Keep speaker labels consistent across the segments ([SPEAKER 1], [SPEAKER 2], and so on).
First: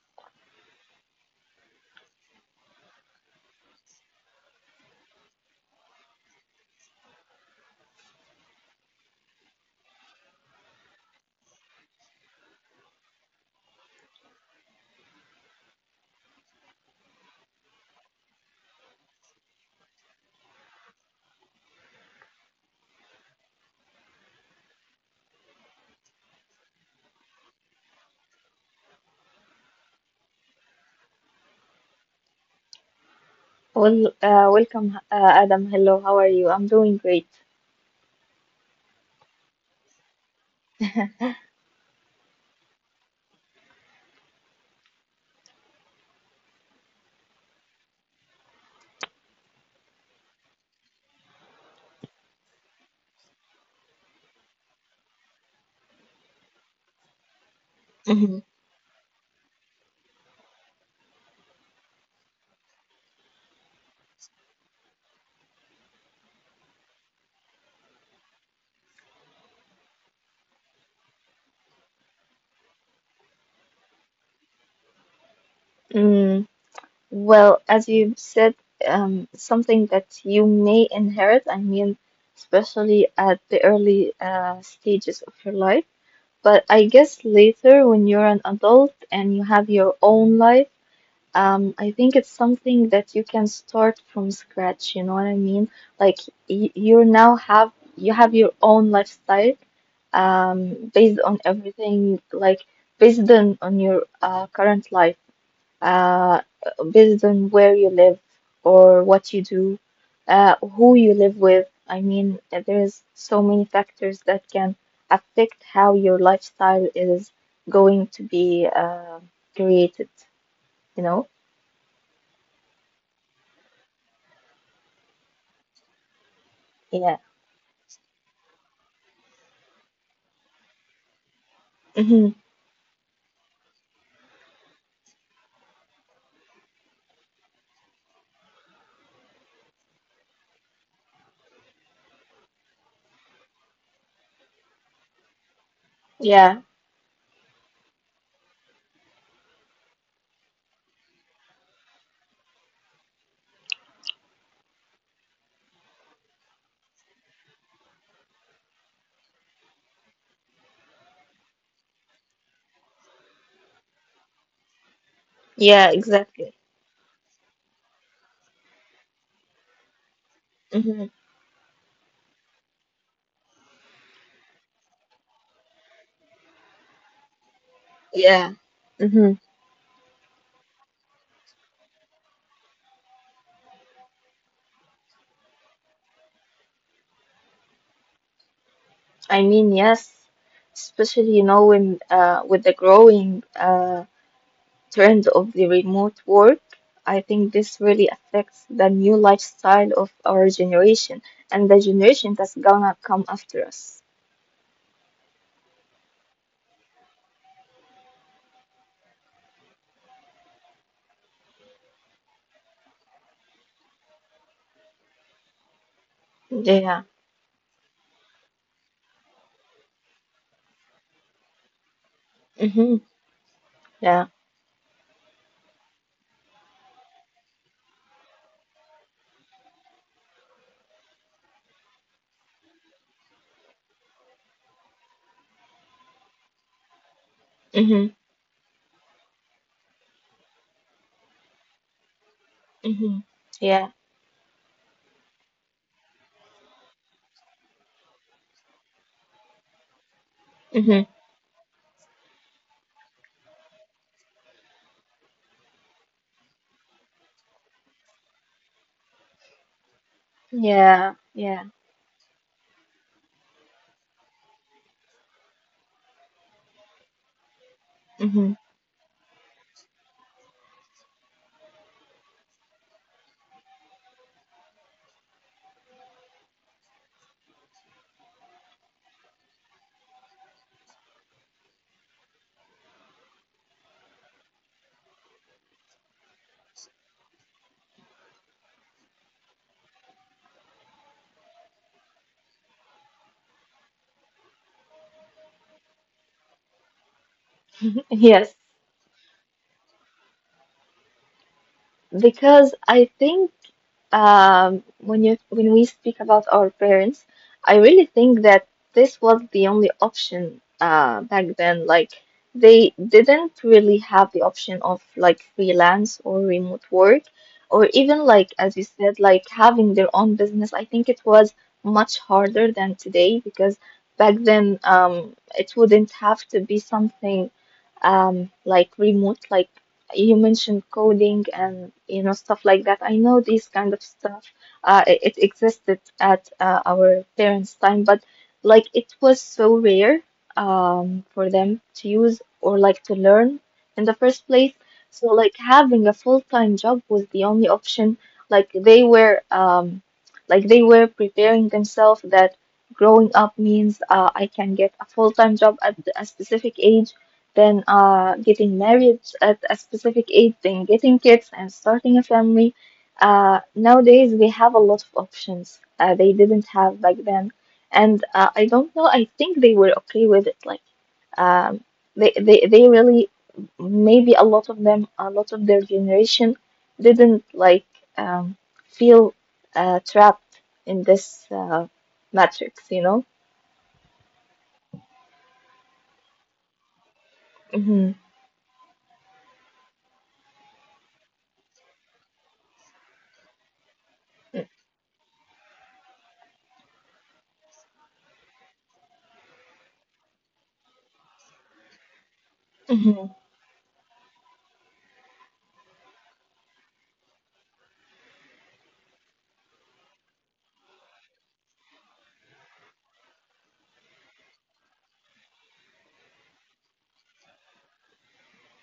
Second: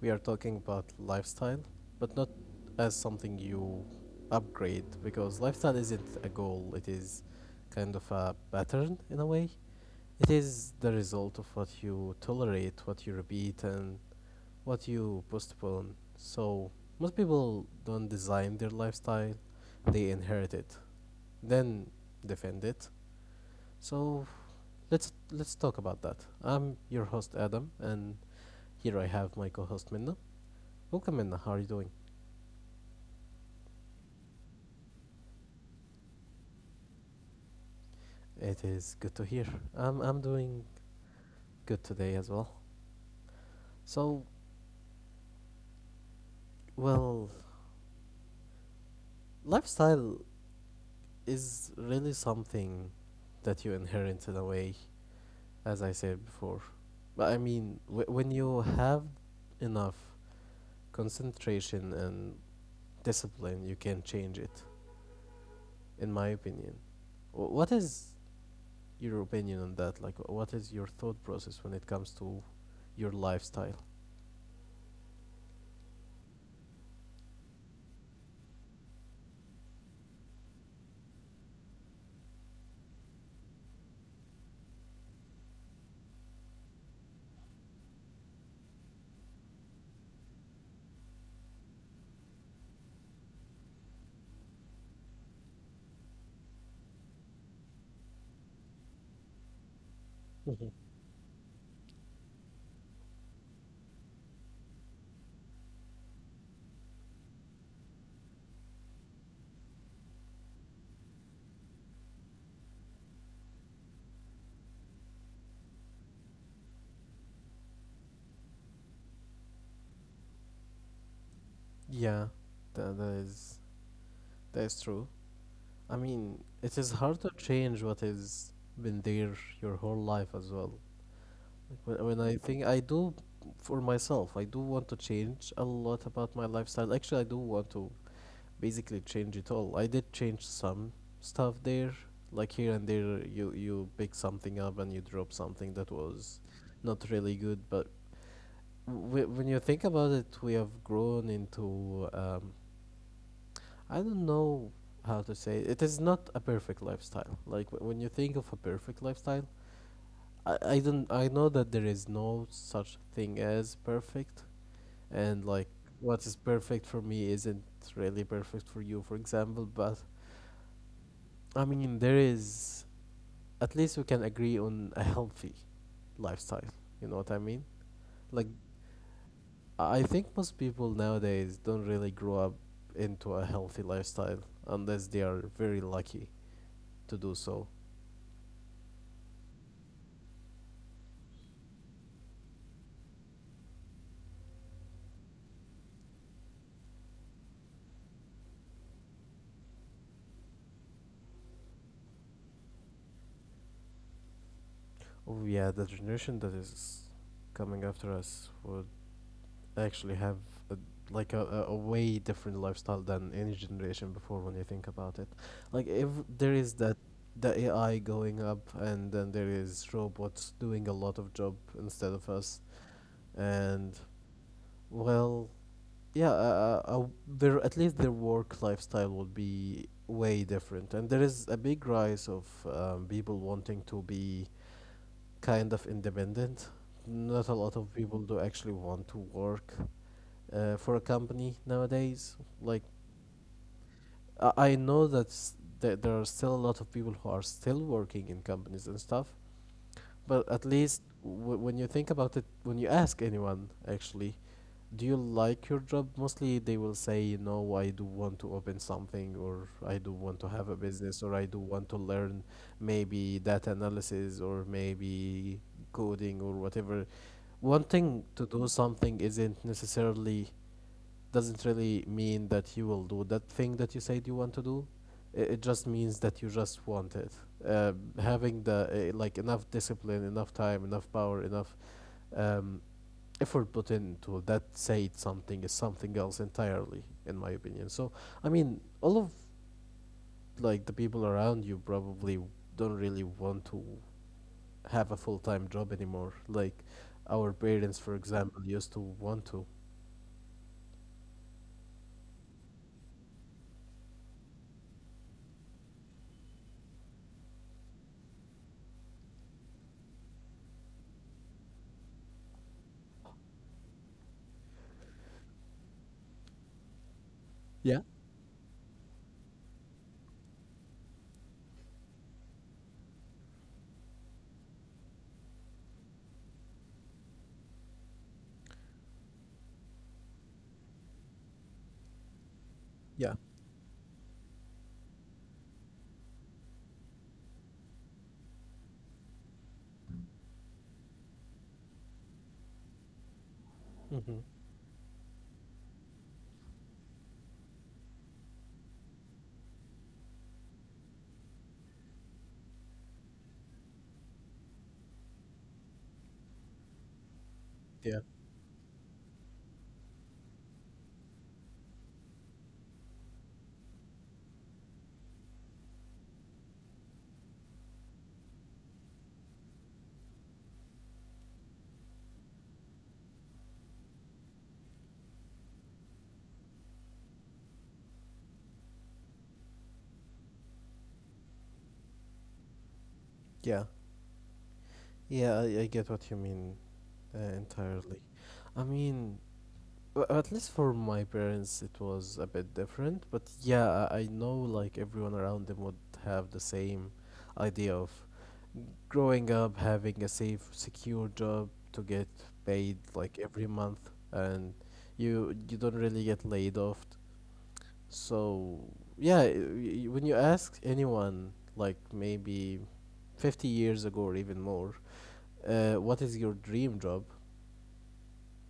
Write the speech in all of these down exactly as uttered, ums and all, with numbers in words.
[SPEAKER 1] we are talking about lifestyle, but not as something you upgrade because lifestyle isn't a goal, it is kind of a pattern in a way. It is the result of what you tolerate, what you repeat, and what you postpone. So, most people don't design their lifestyle, they inherit it, then defend it. So, let's let's talk about that. I'm your host Adam and here I have my co-host Minna. Welcome, Minna. How are you doing?
[SPEAKER 2] Well, uh, welcome, uh, Adam. Hello, how are you? I'm doing great.
[SPEAKER 1] It is good to hear. I'm I'm doing good today as well. So, well, lifestyle is really something that you inherit in a way, as I said before. But I mean, w-
[SPEAKER 2] Hmm.
[SPEAKER 1] when you have enough concentration and discipline, you can change it. In my opinion, Wh- what is your opinion on that? Like, wh- what is your thought process when it comes to your lifestyle?
[SPEAKER 2] Mm, well, as you said, um, something that you may inherit, I mean, especially at the early uh, stages of your life. But I guess later, when you're an adult and you have your own life, um, I think it's something that you can start from scratch, you know what I mean? Like y you now have you have your own lifestyle, um,
[SPEAKER 1] Mhm.
[SPEAKER 2] based on everything, like based on, on your uh, current life, uh, based on where you live or what you do, uh, who you live with. I mean, uh, there's so many factors that can affect how your lifestyle is going to be uh, created, you know?
[SPEAKER 1] Yeah, that, that is that is true. I mean, it is
[SPEAKER 2] Yeah.
[SPEAKER 1] hard to change what has been there your whole life as well. Like when, when
[SPEAKER 2] Hmm.
[SPEAKER 1] I think I do for myself, I do want to change a lot about my lifestyle. Actually, I do want to basically change it all. I did change some stuff there, like here and there. You you pick something up and you drop something that was
[SPEAKER 2] Yeah.
[SPEAKER 1] not really good. But w- when you think about it, we have grown into um, I don't know how to say it. It is not a perfect lifestyle. Like wh- when you think of a perfect lifestyle, I, I don't I know that there is no such thing as perfect, and like
[SPEAKER 2] Yeah,
[SPEAKER 1] what is
[SPEAKER 2] exactly.
[SPEAKER 1] perfect for me isn't really perfect for you, for example, but
[SPEAKER 2] Hmm.
[SPEAKER 1] I mean there is, at least we can agree on a healthy lifestyle. You know what I mean?
[SPEAKER 2] Yeah.
[SPEAKER 1] Like
[SPEAKER 2] Hmm.
[SPEAKER 1] I think most people nowadays don't really grow up into a healthy lifestyle unless they are very lucky to do so.
[SPEAKER 2] I mean, yes, especially you know when, uh, with the growing uh, trend of the remote work, I think this really affects the new lifestyle of our generation and the generation that's gonna come after us.
[SPEAKER 1] Oh yeah, the generation that is coming after us would actually have a, like a, a, a way different lifestyle than any generation before when you think about it. Like if there is
[SPEAKER 2] Yeah.
[SPEAKER 1] that, the A I going up and then there is robots doing a lot of job instead of us
[SPEAKER 2] Mhm.
[SPEAKER 1] and
[SPEAKER 2] Yeah.
[SPEAKER 1] well, yeah, uh, uh, uh, their, at least their work lifestyle would be way different, and there is a big rise of um, people wanting to be kind of independent. Not a lot of
[SPEAKER 2] Mhm.
[SPEAKER 1] people do actually want to work uh, for a company nowadays. Like
[SPEAKER 2] Mhm. Yeah.
[SPEAKER 1] I, I know that there there are still a lot of people who are still working in companies and stuff, but at
[SPEAKER 2] Mhm.
[SPEAKER 1] least w- when you think about it, when you ask anyone, actually, do you like your job? Mostly they will say, you know, I do want to open something, or I do want to have a
[SPEAKER 2] Yeah.
[SPEAKER 1] business, or I do
[SPEAKER 2] Yeah.
[SPEAKER 1] want to learn maybe data analysis, or maybe coding, or whatever. Wanting to
[SPEAKER 2] Mhm.
[SPEAKER 1] do something isn't necessarily Doesn't really mean that you will do that thing that you said you want to do. It, it just means that you just want it. Um, having the uh, like enough discipline, enough time, enough power, enough um, effort put into that said something is something else entirely, in my opinion. So I mean, all of like the people around you probably don't really want to have a full time job anymore. Like our parents, for
[SPEAKER 2] Yes,
[SPEAKER 1] example, used to want to.
[SPEAKER 2] because I think. um, when you when we speak about our parents, I really think that this was the only option, uh, back then. Like they didn't really have the option of like freelance or remote work, or even like, as you said, like having their own business. I think it was much harder than today, because back then, um, it wouldn't have to be something, um, like remote, like you mentioned coding and you know stuff like that. I know these kind of stuff. Uh, it, it existed at, uh, our parents' time, but like it was so rare, um, for them to use or like to learn in the first
[SPEAKER 1] Hmm.
[SPEAKER 2] place. So like having a full-time job was the only option. Like they were um, like they were preparing themselves that growing up means, uh, I can get a full-time job at a specific age, then,
[SPEAKER 1] Yeah.
[SPEAKER 2] uh, getting married at a specific age, then getting kids and starting a family. Uh, nowadays, we have a lot of options, uh, they didn't have back then. And, uh, I don't know, I think they were okay with it. Like, um, they, they, they really, maybe a lot of them, a lot of their generation didn't like, um, feel, uh, trapped in this, uh, matrix, you know?
[SPEAKER 1] Yeah. Yeah, I, I get what you mean uh,
[SPEAKER 2] Hmm.
[SPEAKER 1] entirely. I mean, w- at least for my parents, it was a bit different. But yeah, I, I know like everyone around them would have the same idea of growing up, having a safe, secure job to get paid
[SPEAKER 2] Hmm.
[SPEAKER 1] like every month, and you you don't really get laid off. So yeah, y- y- when you ask anyone like maybe fifty years ago or even more, uh, what is your dream job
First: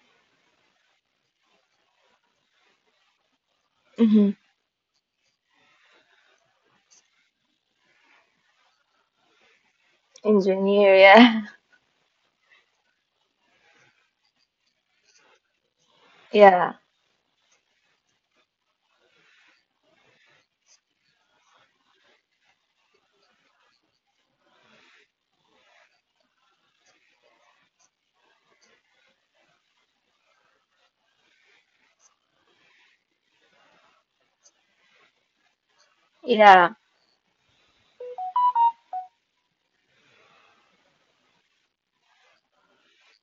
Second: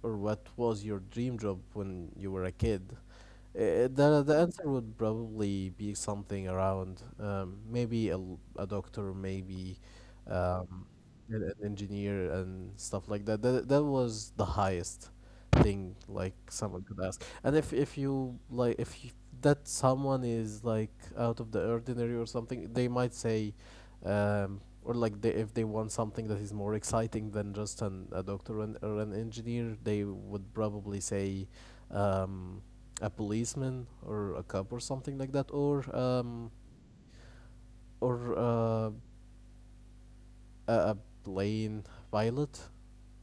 [SPEAKER 1] or what was your dream job when you were a kid, uh, the
[SPEAKER 2] Hmm.
[SPEAKER 1] the answer would probably be something around um, maybe a, l- a doctor, maybe um,
[SPEAKER 2] Engineer, yeah.
[SPEAKER 1] and an engineer and stuff like that. That that was the highest thing like
[SPEAKER 2] Yeah.
[SPEAKER 1] someone could ask. And if if you, like if you, that someone is like out of the ordinary or something, they might say, um, or like they, if they want something that is more exciting than just an a doctor and, or an engineer, they would probably say. Um, a policeman or a cop or something like that, or um,
[SPEAKER 2] Yeah,
[SPEAKER 1] or uh, a, a plane pilot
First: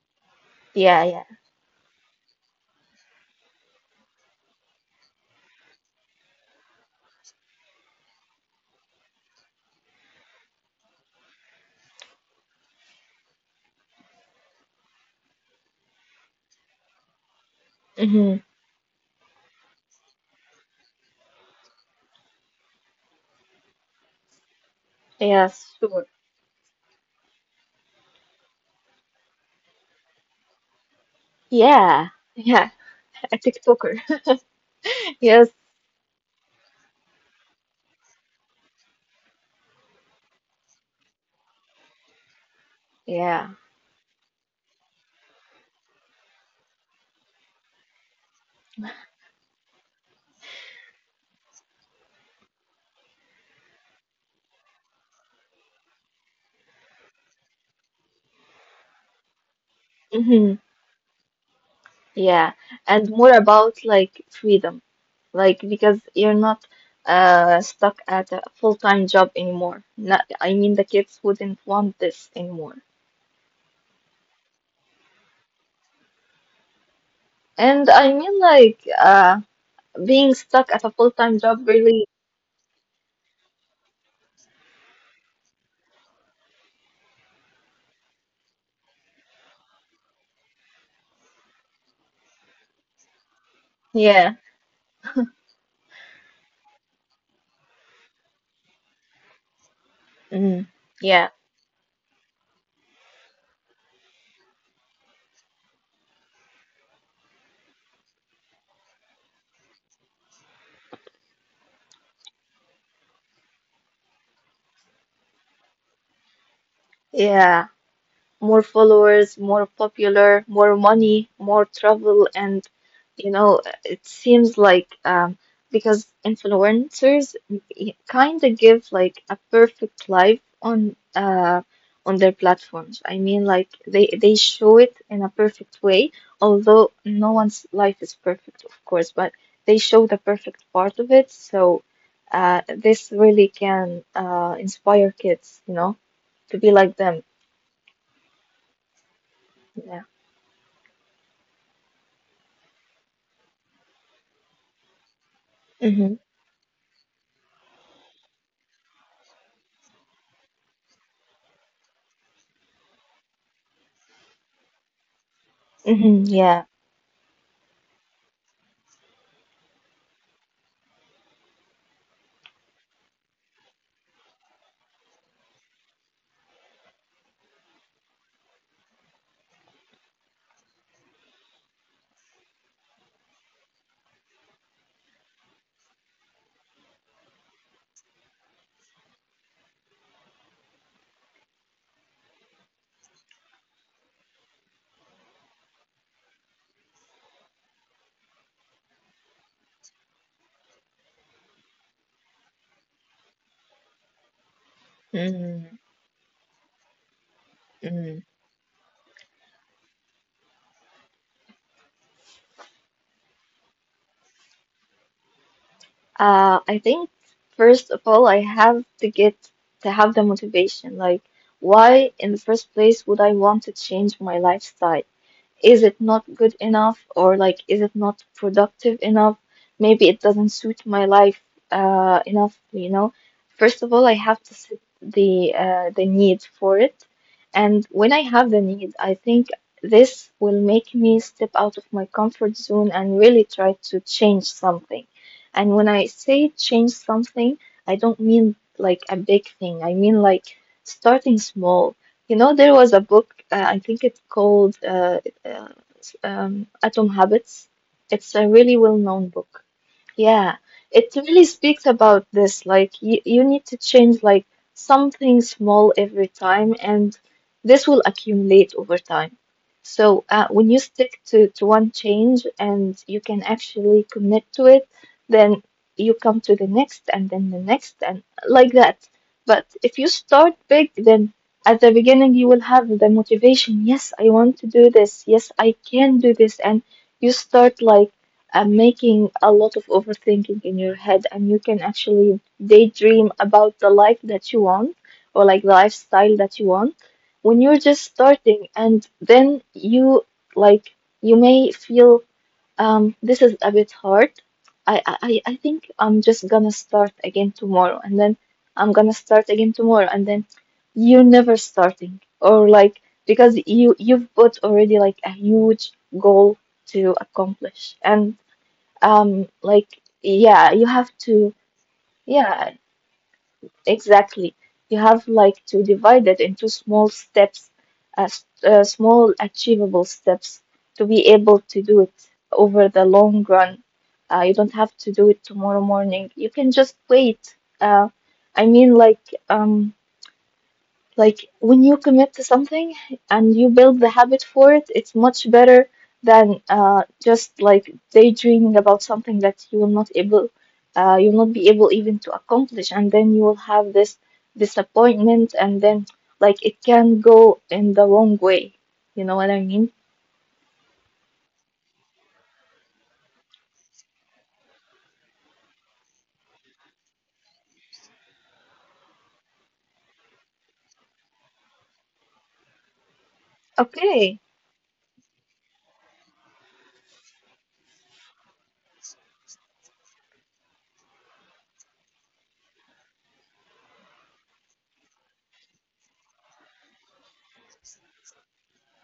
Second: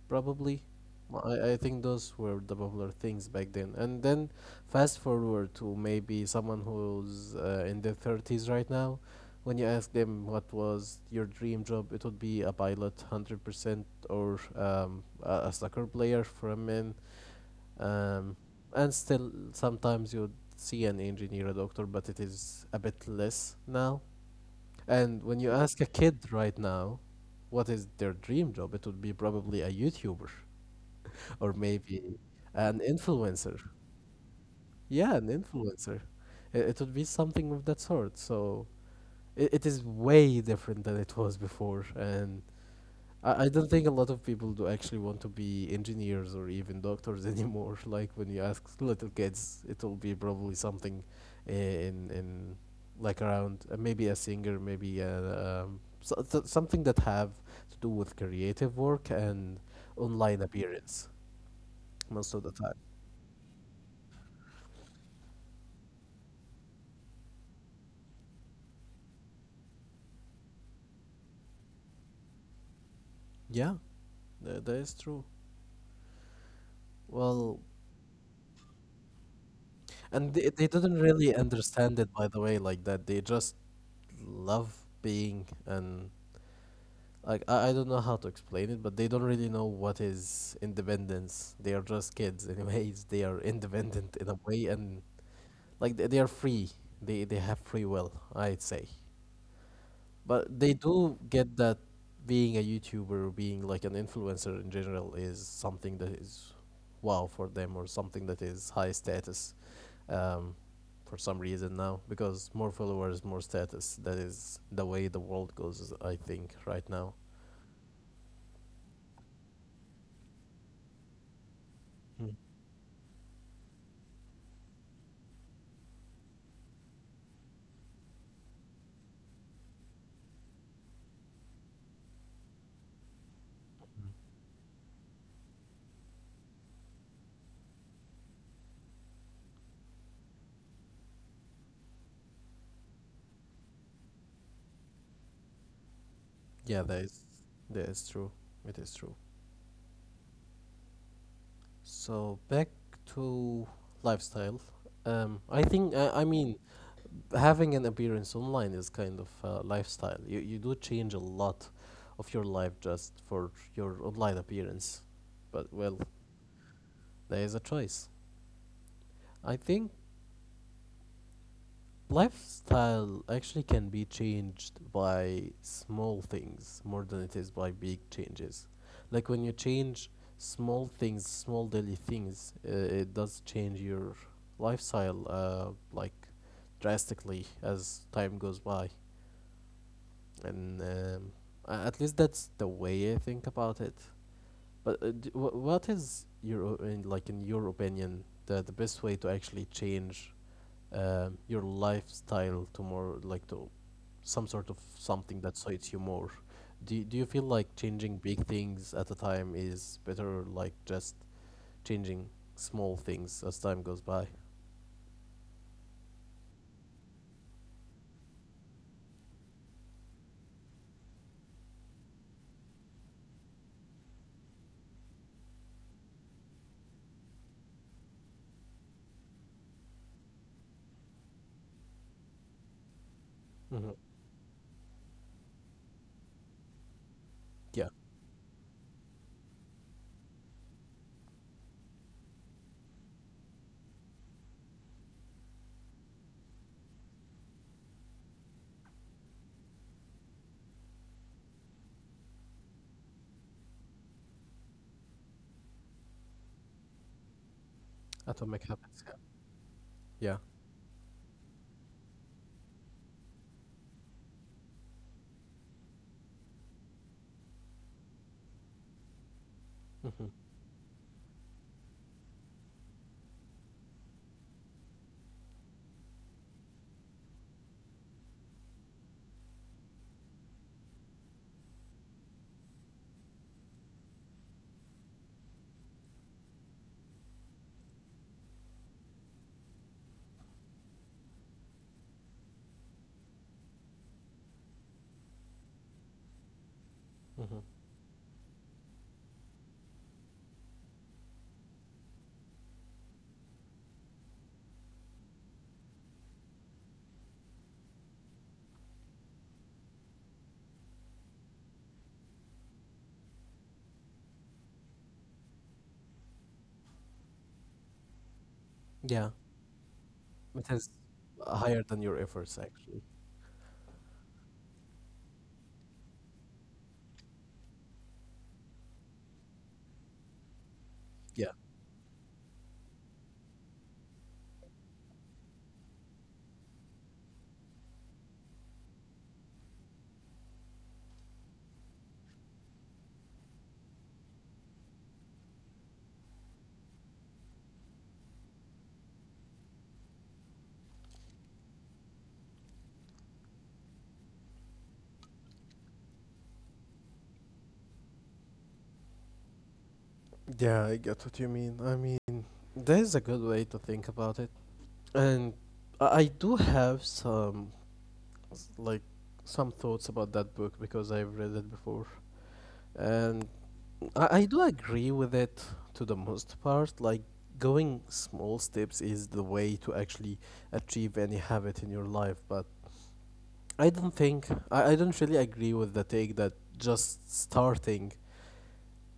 [SPEAKER 1] probably.
[SPEAKER 2] yeah,
[SPEAKER 1] Well,
[SPEAKER 2] yeah.
[SPEAKER 1] I, I think those were the popular things back then. And then fast forward to maybe someone who's uh, in their thirties right now. When you ask them what was your dream job, it would be a pilot, one hundred percent, or um, a, a soccer player for a man. Um,
[SPEAKER 2] Mm-hmm.
[SPEAKER 1] and still, sometimes you'd see an engineer, a doctor, but it is a bit less now. And when you
[SPEAKER 2] Yes,
[SPEAKER 1] ask a
[SPEAKER 2] sure.
[SPEAKER 1] kid right now what is their dream job, it would be probably a YouTuber or maybe
[SPEAKER 2] Yeah, yeah,
[SPEAKER 1] an
[SPEAKER 2] a
[SPEAKER 1] influencer.
[SPEAKER 2] TikToker.
[SPEAKER 1] Yeah, an
[SPEAKER 2] Yes,
[SPEAKER 1] influencer. It, it would be something of that sort. So it, it is way different than it was before, and I, I
[SPEAKER 2] yeah.
[SPEAKER 1] don't think a lot of people do actually want to be engineers or even doctors anymore. Like when you ask little kids, it will be probably something in in like around uh, maybe a singer, maybe a, um, so, so- something that have to do with creative work and online
[SPEAKER 2] Mm-hmm.
[SPEAKER 1] appearance most of
[SPEAKER 2] Yeah,
[SPEAKER 1] the time.
[SPEAKER 2] and more about like freedom, like because you're not uh stuck at a full-time job anymore. Not, I mean, the kids wouldn't want this anymore.
[SPEAKER 1] Yeah. Th- that is true. Well,
[SPEAKER 2] And I mean, like uh
[SPEAKER 1] and
[SPEAKER 2] being
[SPEAKER 1] they, they
[SPEAKER 2] stuck at a
[SPEAKER 1] didn't really
[SPEAKER 2] full-time job,
[SPEAKER 1] understand
[SPEAKER 2] really.
[SPEAKER 1] it, by the way, like that. They just love being, and like I, I don't know how to explain it, but they don't really know what is independence. They are just kids, anyways. They are independent in a
[SPEAKER 2] Yeah.
[SPEAKER 1] way, and like they, they are free. They they have free will, I'd say. But
[SPEAKER 2] Mm-hmm.
[SPEAKER 1] they do
[SPEAKER 2] Yeah.
[SPEAKER 1] get that being a YouTuber, or being like an influencer in general, is something that is wow for them or something that is high status, um, for some reason now. Because more followers, more status. That is the way the world goes, I think, right now.
[SPEAKER 2] Yeah. More followers, more popular, more money, more
[SPEAKER 1] Mm.
[SPEAKER 2] travel, and, you know, it seems like, um, because influencers kind of give like a perfect life on uh on their platforms. I mean, like they they show it in a perfect way, although no one's life is perfect, of course, but they show the perfect part of it. So, uh, this really can, uh, inspire kids, you know, to
[SPEAKER 1] Yeah,
[SPEAKER 2] be
[SPEAKER 1] that
[SPEAKER 2] like
[SPEAKER 1] is,
[SPEAKER 2] them.
[SPEAKER 1] that is true. It is true.
[SPEAKER 2] Yeah.
[SPEAKER 1] So back to lifestyle. Um, I think, I, I
[SPEAKER 2] Mhm.
[SPEAKER 1] mean, having an appearance online is kind of a lifestyle. You you do change a lot of your life just for your online appearance. But well,
[SPEAKER 2] Hmm, yeah.
[SPEAKER 1] there is a choice. I think lifestyle actually can be changed by small things more than it is by big changes. Like when you change small things, small daily things, uh, it does change your lifestyle uh, like drastically as time goes by. And um, a- at least that's the way I think about it. But uh, d- wh- what is your o- in, like in your opinion, the the best way to actually change um, your lifestyle to more like to some sort of something that
[SPEAKER 2] mm
[SPEAKER 1] suits you more? Do y- do you feel like changing
[SPEAKER 2] mm.
[SPEAKER 1] big things at a time is better, like just changing small things as time goes by?
[SPEAKER 2] Uh, I think first of all, I have to get to have the motivation. Like, why in the first place would I want to change my lifestyle? Is it not good enough, or like is it not productive enough? Maybe it doesn't suit my life, uh, enough, you know first
[SPEAKER 1] Mm-hmm.
[SPEAKER 2] of all I have to set the uh, the need for it. And
[SPEAKER 1] Yeah.
[SPEAKER 2] when I have the need, I think this will make me step out of my comfort zone and really try to change something. And when I say change something, I don't mean like a big thing. I mean, like, starting small. You know, there was a book, uh, I think it's called, uh, uh, um, Atom Habits. It's a
[SPEAKER 1] Atomic
[SPEAKER 2] really
[SPEAKER 1] habits. Yeah.
[SPEAKER 2] well-known book.
[SPEAKER 1] Yeah.
[SPEAKER 2] Yeah, it really speaks about this. Like, you, you need to change like something small every time, and this will accumulate over time. So,
[SPEAKER 1] Mm-hmm.
[SPEAKER 2] uh, when you stick to, to one change and you can actually commit to it, then you come to the next, and then the next, and like that. But if you start big, then at the beginning you will have the motivation. Yes, I want to do this, yes, I can do this. And you start like, uh, making a lot of overthinking in your head, and you can actually daydream about the life that you want, or like the lifestyle that you want,
[SPEAKER 1] Mm-hmm.
[SPEAKER 2] when you're just starting. And then you, like, you may feel, um, this is a bit hard. I, I, I I think I'm just gonna start again tomorrow, and then I'm gonna start again tomorrow, and then you're never starting. Or like, because you you've put already like a huge goal to accomplish, and,
[SPEAKER 1] Yeah.
[SPEAKER 2] um, like,
[SPEAKER 1] It
[SPEAKER 2] yeah,
[SPEAKER 1] is
[SPEAKER 2] you have to,
[SPEAKER 1] higher than your efforts,
[SPEAKER 2] yeah,
[SPEAKER 1] actually.
[SPEAKER 2] exactly. You have like to divide it into small steps, uh, s- uh, small achievable steps to be
[SPEAKER 1] Yeah.
[SPEAKER 2] able to do it over the long run. Uh, you don't have to do it tomorrow morning. You can just wait. Uh, I mean, like, um, like when you commit to something and you build the habit for it, it's much better than, uh, just like daydreaming about something that you will not able, uh, you'll not be able even to accomplish, and then you will have this disappointment, and then like it can go in the wrong way. You know what I mean?
[SPEAKER 1] Yeah, I get what you mean. I mean, that is a good way to think about it. And I I do have some, s- like, some thoughts about that book because I've read it before. And I, I
[SPEAKER 2] Okay.
[SPEAKER 1] do agree with it to the most part. Like, going small steps is the way to actually achieve any habit in your life. But I don't think, I, I don't really agree with the take that just starting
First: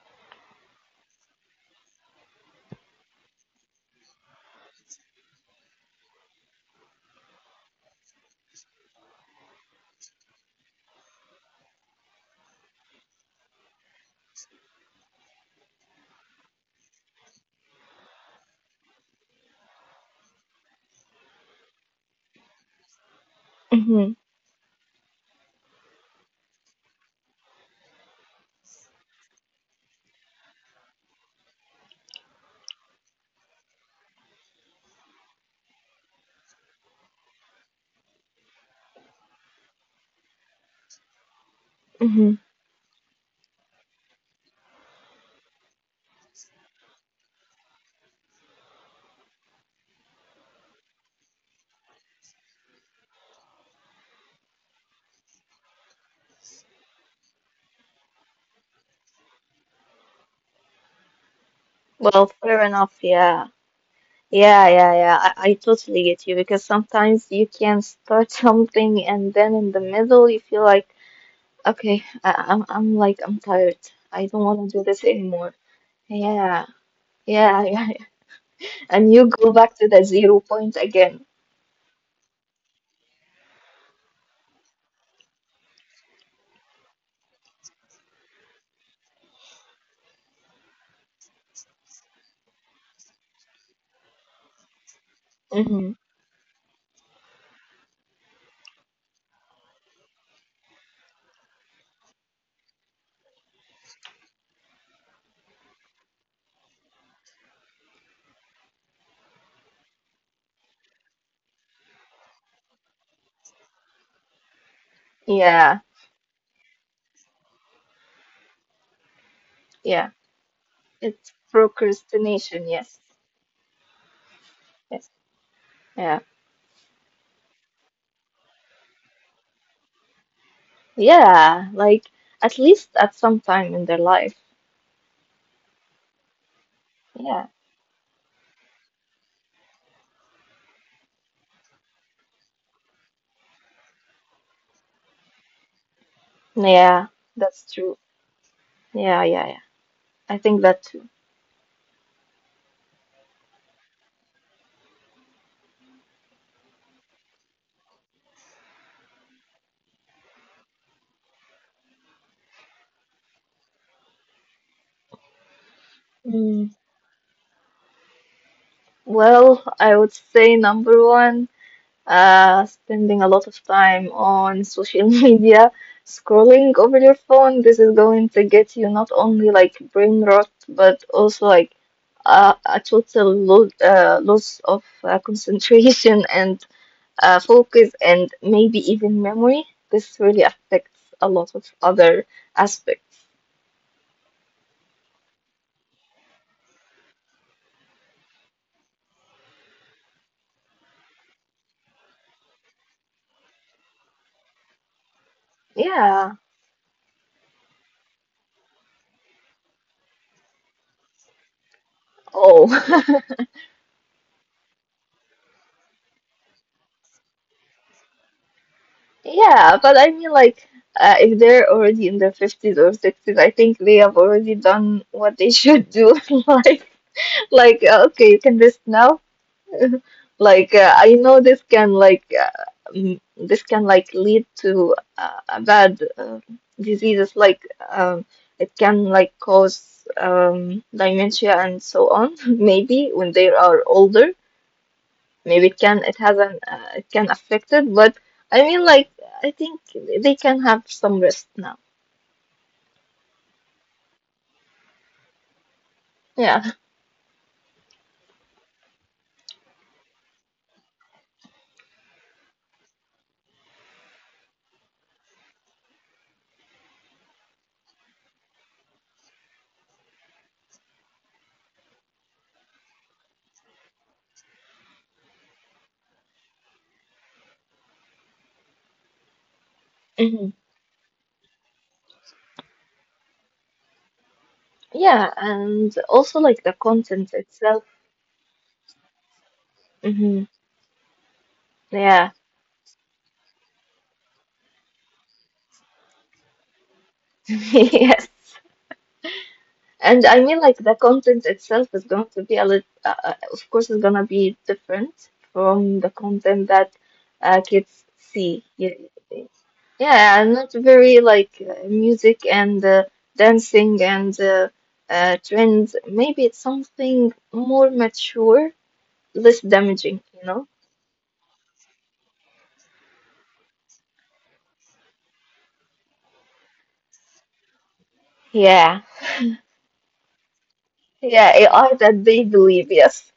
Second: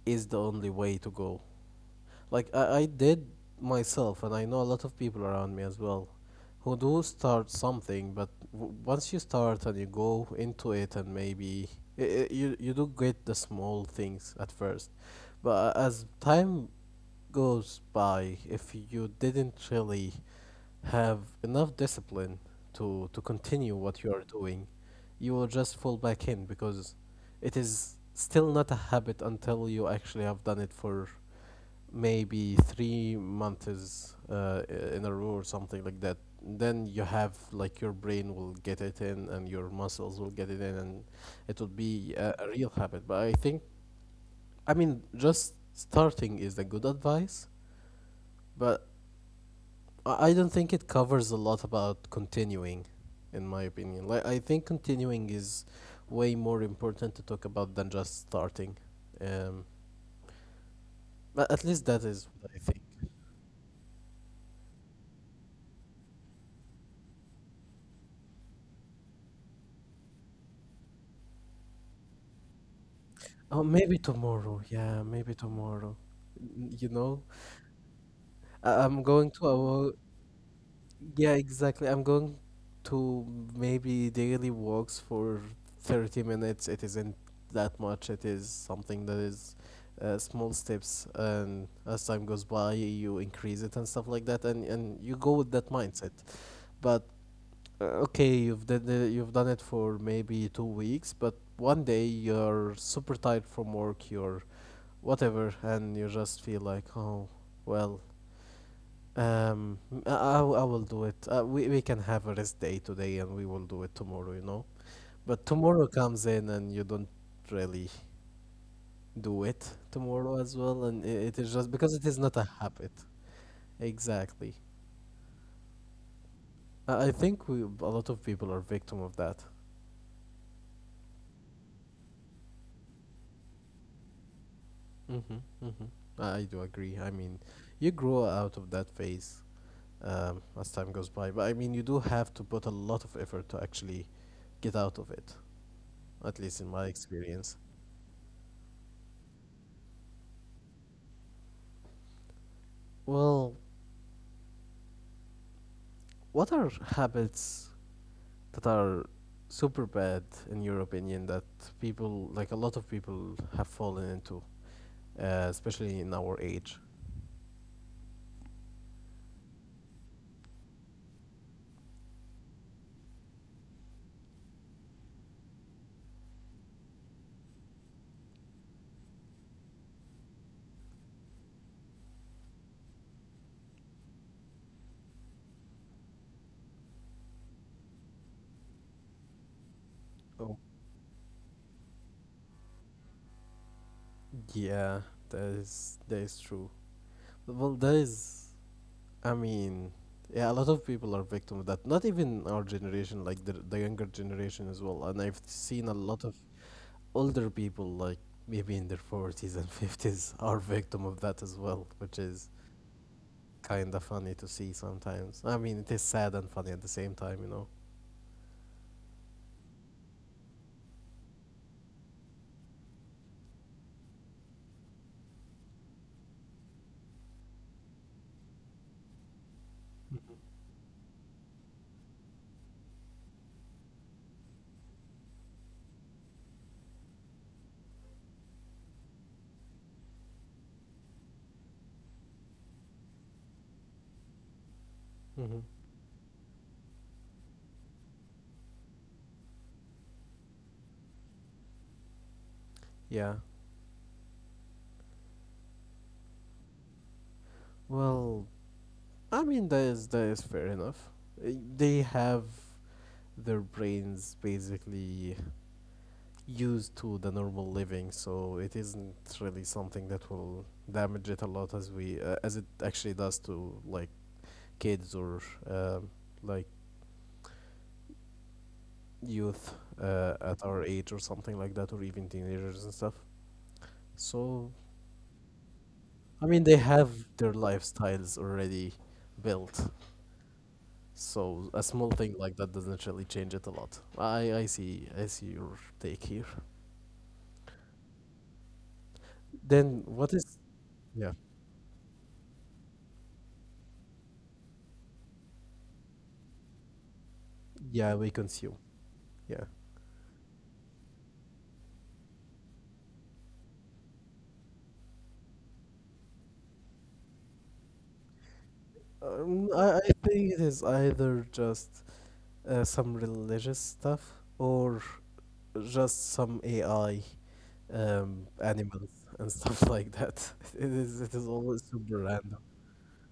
[SPEAKER 1] is the only way to go. Like I, I did myself, and I know a lot of people around me as well who do start something, but w- once you start and you go into it, and maybe I I you you do get the small things at first, but uh, as time goes by, if you didn't really have enough discipline to to continue what you
[SPEAKER 2] Mm-hmm.
[SPEAKER 1] are doing, you will just fall back in because it is still not a habit until you actually have done it for maybe three months uh, i- in a row or something like that. Then you have like your brain will get it in and your muscles will get it in and it will be a,
[SPEAKER 2] Mm-hmm.
[SPEAKER 1] a real habit. But I think, I mean, just starting is the good advice, but I I don't think it covers a lot about continuing, in my opinion. Like I think continuing is way more important to talk about than just starting. Um, but at least that is
[SPEAKER 2] Well,
[SPEAKER 1] what I
[SPEAKER 2] fair
[SPEAKER 1] think.
[SPEAKER 2] enough. Yeah. Yeah, yeah, yeah. I, I totally get you, because sometimes you can start something and then in the middle you feel like, okay, I, I'm I'm like I'm
[SPEAKER 1] Oh,
[SPEAKER 2] tired.
[SPEAKER 1] maybe
[SPEAKER 2] I don't
[SPEAKER 1] tomorrow.
[SPEAKER 2] want to do this
[SPEAKER 1] Yeah, maybe
[SPEAKER 2] anymore.
[SPEAKER 1] tomorrow.
[SPEAKER 2] Yeah,
[SPEAKER 1] N- You know,
[SPEAKER 2] yeah, yeah.
[SPEAKER 1] I- I'm
[SPEAKER 2] And you
[SPEAKER 1] going to
[SPEAKER 2] go back to
[SPEAKER 1] a,
[SPEAKER 2] the zero point again.
[SPEAKER 1] yeah, exactly. I'm going to maybe daily walks for thirty minutes. It isn't that much. It is something that is uh, small steps, and as time goes by, you increase it and stuff like that, and and you go with that
[SPEAKER 2] Mm-hmm.
[SPEAKER 1] mindset. But uh, okay, you've done the, you've done it for maybe two weeks, but one day you're super tired from work, you're whatever, and you just feel like, oh, well, um, I, I w- I will do it. Uh, we, we can have a rest day today and we will do it tomorrow, you know? But
[SPEAKER 2] Yeah,
[SPEAKER 1] tomorrow comes in and you don't really do it
[SPEAKER 2] yeah.
[SPEAKER 1] tomorrow as well. And I
[SPEAKER 2] It's
[SPEAKER 1] it is just because it is not a
[SPEAKER 2] procrastination.
[SPEAKER 1] habit.
[SPEAKER 2] Yes,
[SPEAKER 1] Exactly.
[SPEAKER 2] yes. Yeah,
[SPEAKER 1] I, I think we, a lot of people are victim of that.
[SPEAKER 2] yeah. Like, at least at some time in their life.
[SPEAKER 1] Mm-hmm, mm-hmm. I, I do agree. I mean,
[SPEAKER 2] Yeah,
[SPEAKER 1] you grow out of that phase um, as time goes by. But I mean, you do have to put a lot of effort to actually get out of it, at least in my
[SPEAKER 2] yeah.
[SPEAKER 1] experience.
[SPEAKER 2] That's true. Yeah, yeah, yeah. I think that too.
[SPEAKER 1] Well, what are habits that are super bad in your opinion that people, like a lot of people, have fallen into, uh, especially in our
[SPEAKER 2] Mm.
[SPEAKER 1] age?
[SPEAKER 2] Well, I would say number one, uh, spending a lot of time on social media, scrolling over your phone. This is going to get you not only like brain rot, but also like, uh, a total lo uh, loss of, uh, concentration and, uh, focus, and maybe even memory. This really
[SPEAKER 1] Oh,
[SPEAKER 2] affects a lot of other aspects.
[SPEAKER 1] yeah, that is that is true. Well, that is, I mean, yeah, a lot of people are victim of that. Not even our generation, like the the younger generation as well. And I've seen a lot
[SPEAKER 2] Yeah.
[SPEAKER 1] of older people, like maybe in their forties and fifties, are victim of that as well, which is
[SPEAKER 2] Oh.
[SPEAKER 1] kind of funny to see sometimes. I mean, it is sad and funny at the same time, you know.
[SPEAKER 2] Yeah, but I mean, like, uh, if they're already in their fifties or sixties, I think they have already done what they should do. Like, like, uh, okay, you can rest now. Like, uh, I know this can like, uh, mm, this can like lead to, uh, a bad, uh, diseases. Like, um, it can like cause, um, dementia and so on. Maybe when they are older.
[SPEAKER 1] Hmm.
[SPEAKER 2] Maybe it can it has an uh, it can affect it, but I mean, like, I think they can have some rest now.
[SPEAKER 1] Yeah.
[SPEAKER 2] Yeah.
[SPEAKER 1] Well, I mean that is that is fair enough. Uh, They have their brains basically used to the normal living, so it isn't really something that will damage it a lot as we uh, as it actually does to like kids or um, like youth uh,
[SPEAKER 2] Hmm.
[SPEAKER 1] at our age or something like that, or even teenagers and stuff. So
[SPEAKER 2] Yeah, and also
[SPEAKER 1] I
[SPEAKER 2] like
[SPEAKER 1] mean,
[SPEAKER 2] the
[SPEAKER 1] they have
[SPEAKER 2] content
[SPEAKER 1] their
[SPEAKER 2] itself.
[SPEAKER 1] lifestyles already built,
[SPEAKER 2] Hmm.
[SPEAKER 1] so a small
[SPEAKER 2] Yeah.
[SPEAKER 1] thing like that doesn't really change it a lot. I I see I see your take here.
[SPEAKER 2] Yes.
[SPEAKER 1] Then
[SPEAKER 2] And I
[SPEAKER 1] what
[SPEAKER 2] mean,
[SPEAKER 1] is?
[SPEAKER 2] like the
[SPEAKER 1] Yeah,
[SPEAKER 2] content itself is going to be a little, uh, uh, of course, it's gonna be different from the content that, uh, kids
[SPEAKER 1] yeah, we
[SPEAKER 2] see.
[SPEAKER 1] consume.
[SPEAKER 2] Ye-
[SPEAKER 1] Yeah,
[SPEAKER 2] Yeah, and not very like, uh, music and, uh, dancing and, uh, uh, trends. Maybe it's something more mature, less
[SPEAKER 1] um, I I
[SPEAKER 2] damaging, you
[SPEAKER 1] think
[SPEAKER 2] know?
[SPEAKER 1] it is either just uh, some religious stuff or just some A I, um,
[SPEAKER 2] Yeah,
[SPEAKER 1] animals and stuff like that. It is it
[SPEAKER 2] yeah,
[SPEAKER 1] is always
[SPEAKER 2] A I that
[SPEAKER 1] super
[SPEAKER 2] they
[SPEAKER 1] random.
[SPEAKER 2] believe, yes.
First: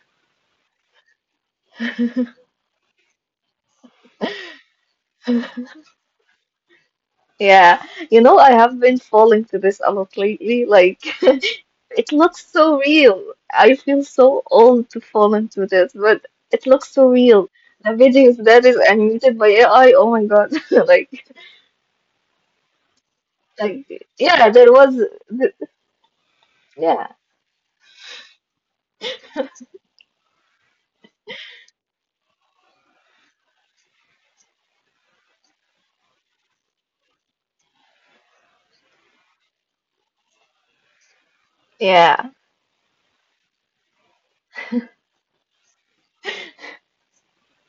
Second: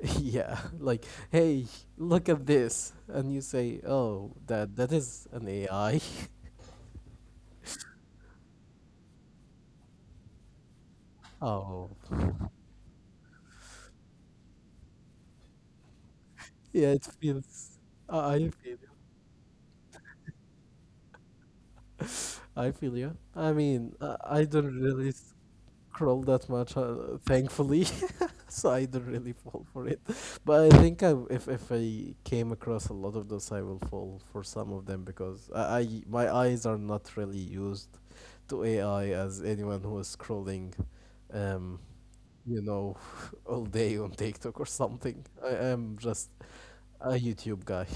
[SPEAKER 1] Yeah, like, hey, look at this, and you say, oh, that that is an A I.
[SPEAKER 2] Yeah, you know, I have been falling to this a lot lately. Like,
[SPEAKER 1] Oh,
[SPEAKER 2] it looks so real. I feel so old to fall into this, but it
[SPEAKER 1] yeah,
[SPEAKER 2] looks
[SPEAKER 1] it
[SPEAKER 2] so real.
[SPEAKER 1] feels.
[SPEAKER 2] The
[SPEAKER 1] I I
[SPEAKER 2] videos
[SPEAKER 1] feel
[SPEAKER 2] that
[SPEAKER 1] you.
[SPEAKER 2] is animated by A I, oh my God. Like,
[SPEAKER 1] I feel you. I mean,
[SPEAKER 2] like,
[SPEAKER 1] I, I
[SPEAKER 2] yeah,
[SPEAKER 1] don't
[SPEAKER 2] there
[SPEAKER 1] really
[SPEAKER 2] was, th-
[SPEAKER 1] scroll that much, uh,
[SPEAKER 2] yeah,
[SPEAKER 1] thankfully, so I don't really fall for it. But I think I, if if I came across a lot of those, I will fall for some of them because I, I my eyes are not really used to A I as anyone who is scrolling um,
[SPEAKER 2] yeah.
[SPEAKER 1] you know, all day on TikTok or something. I am just a YouTube guy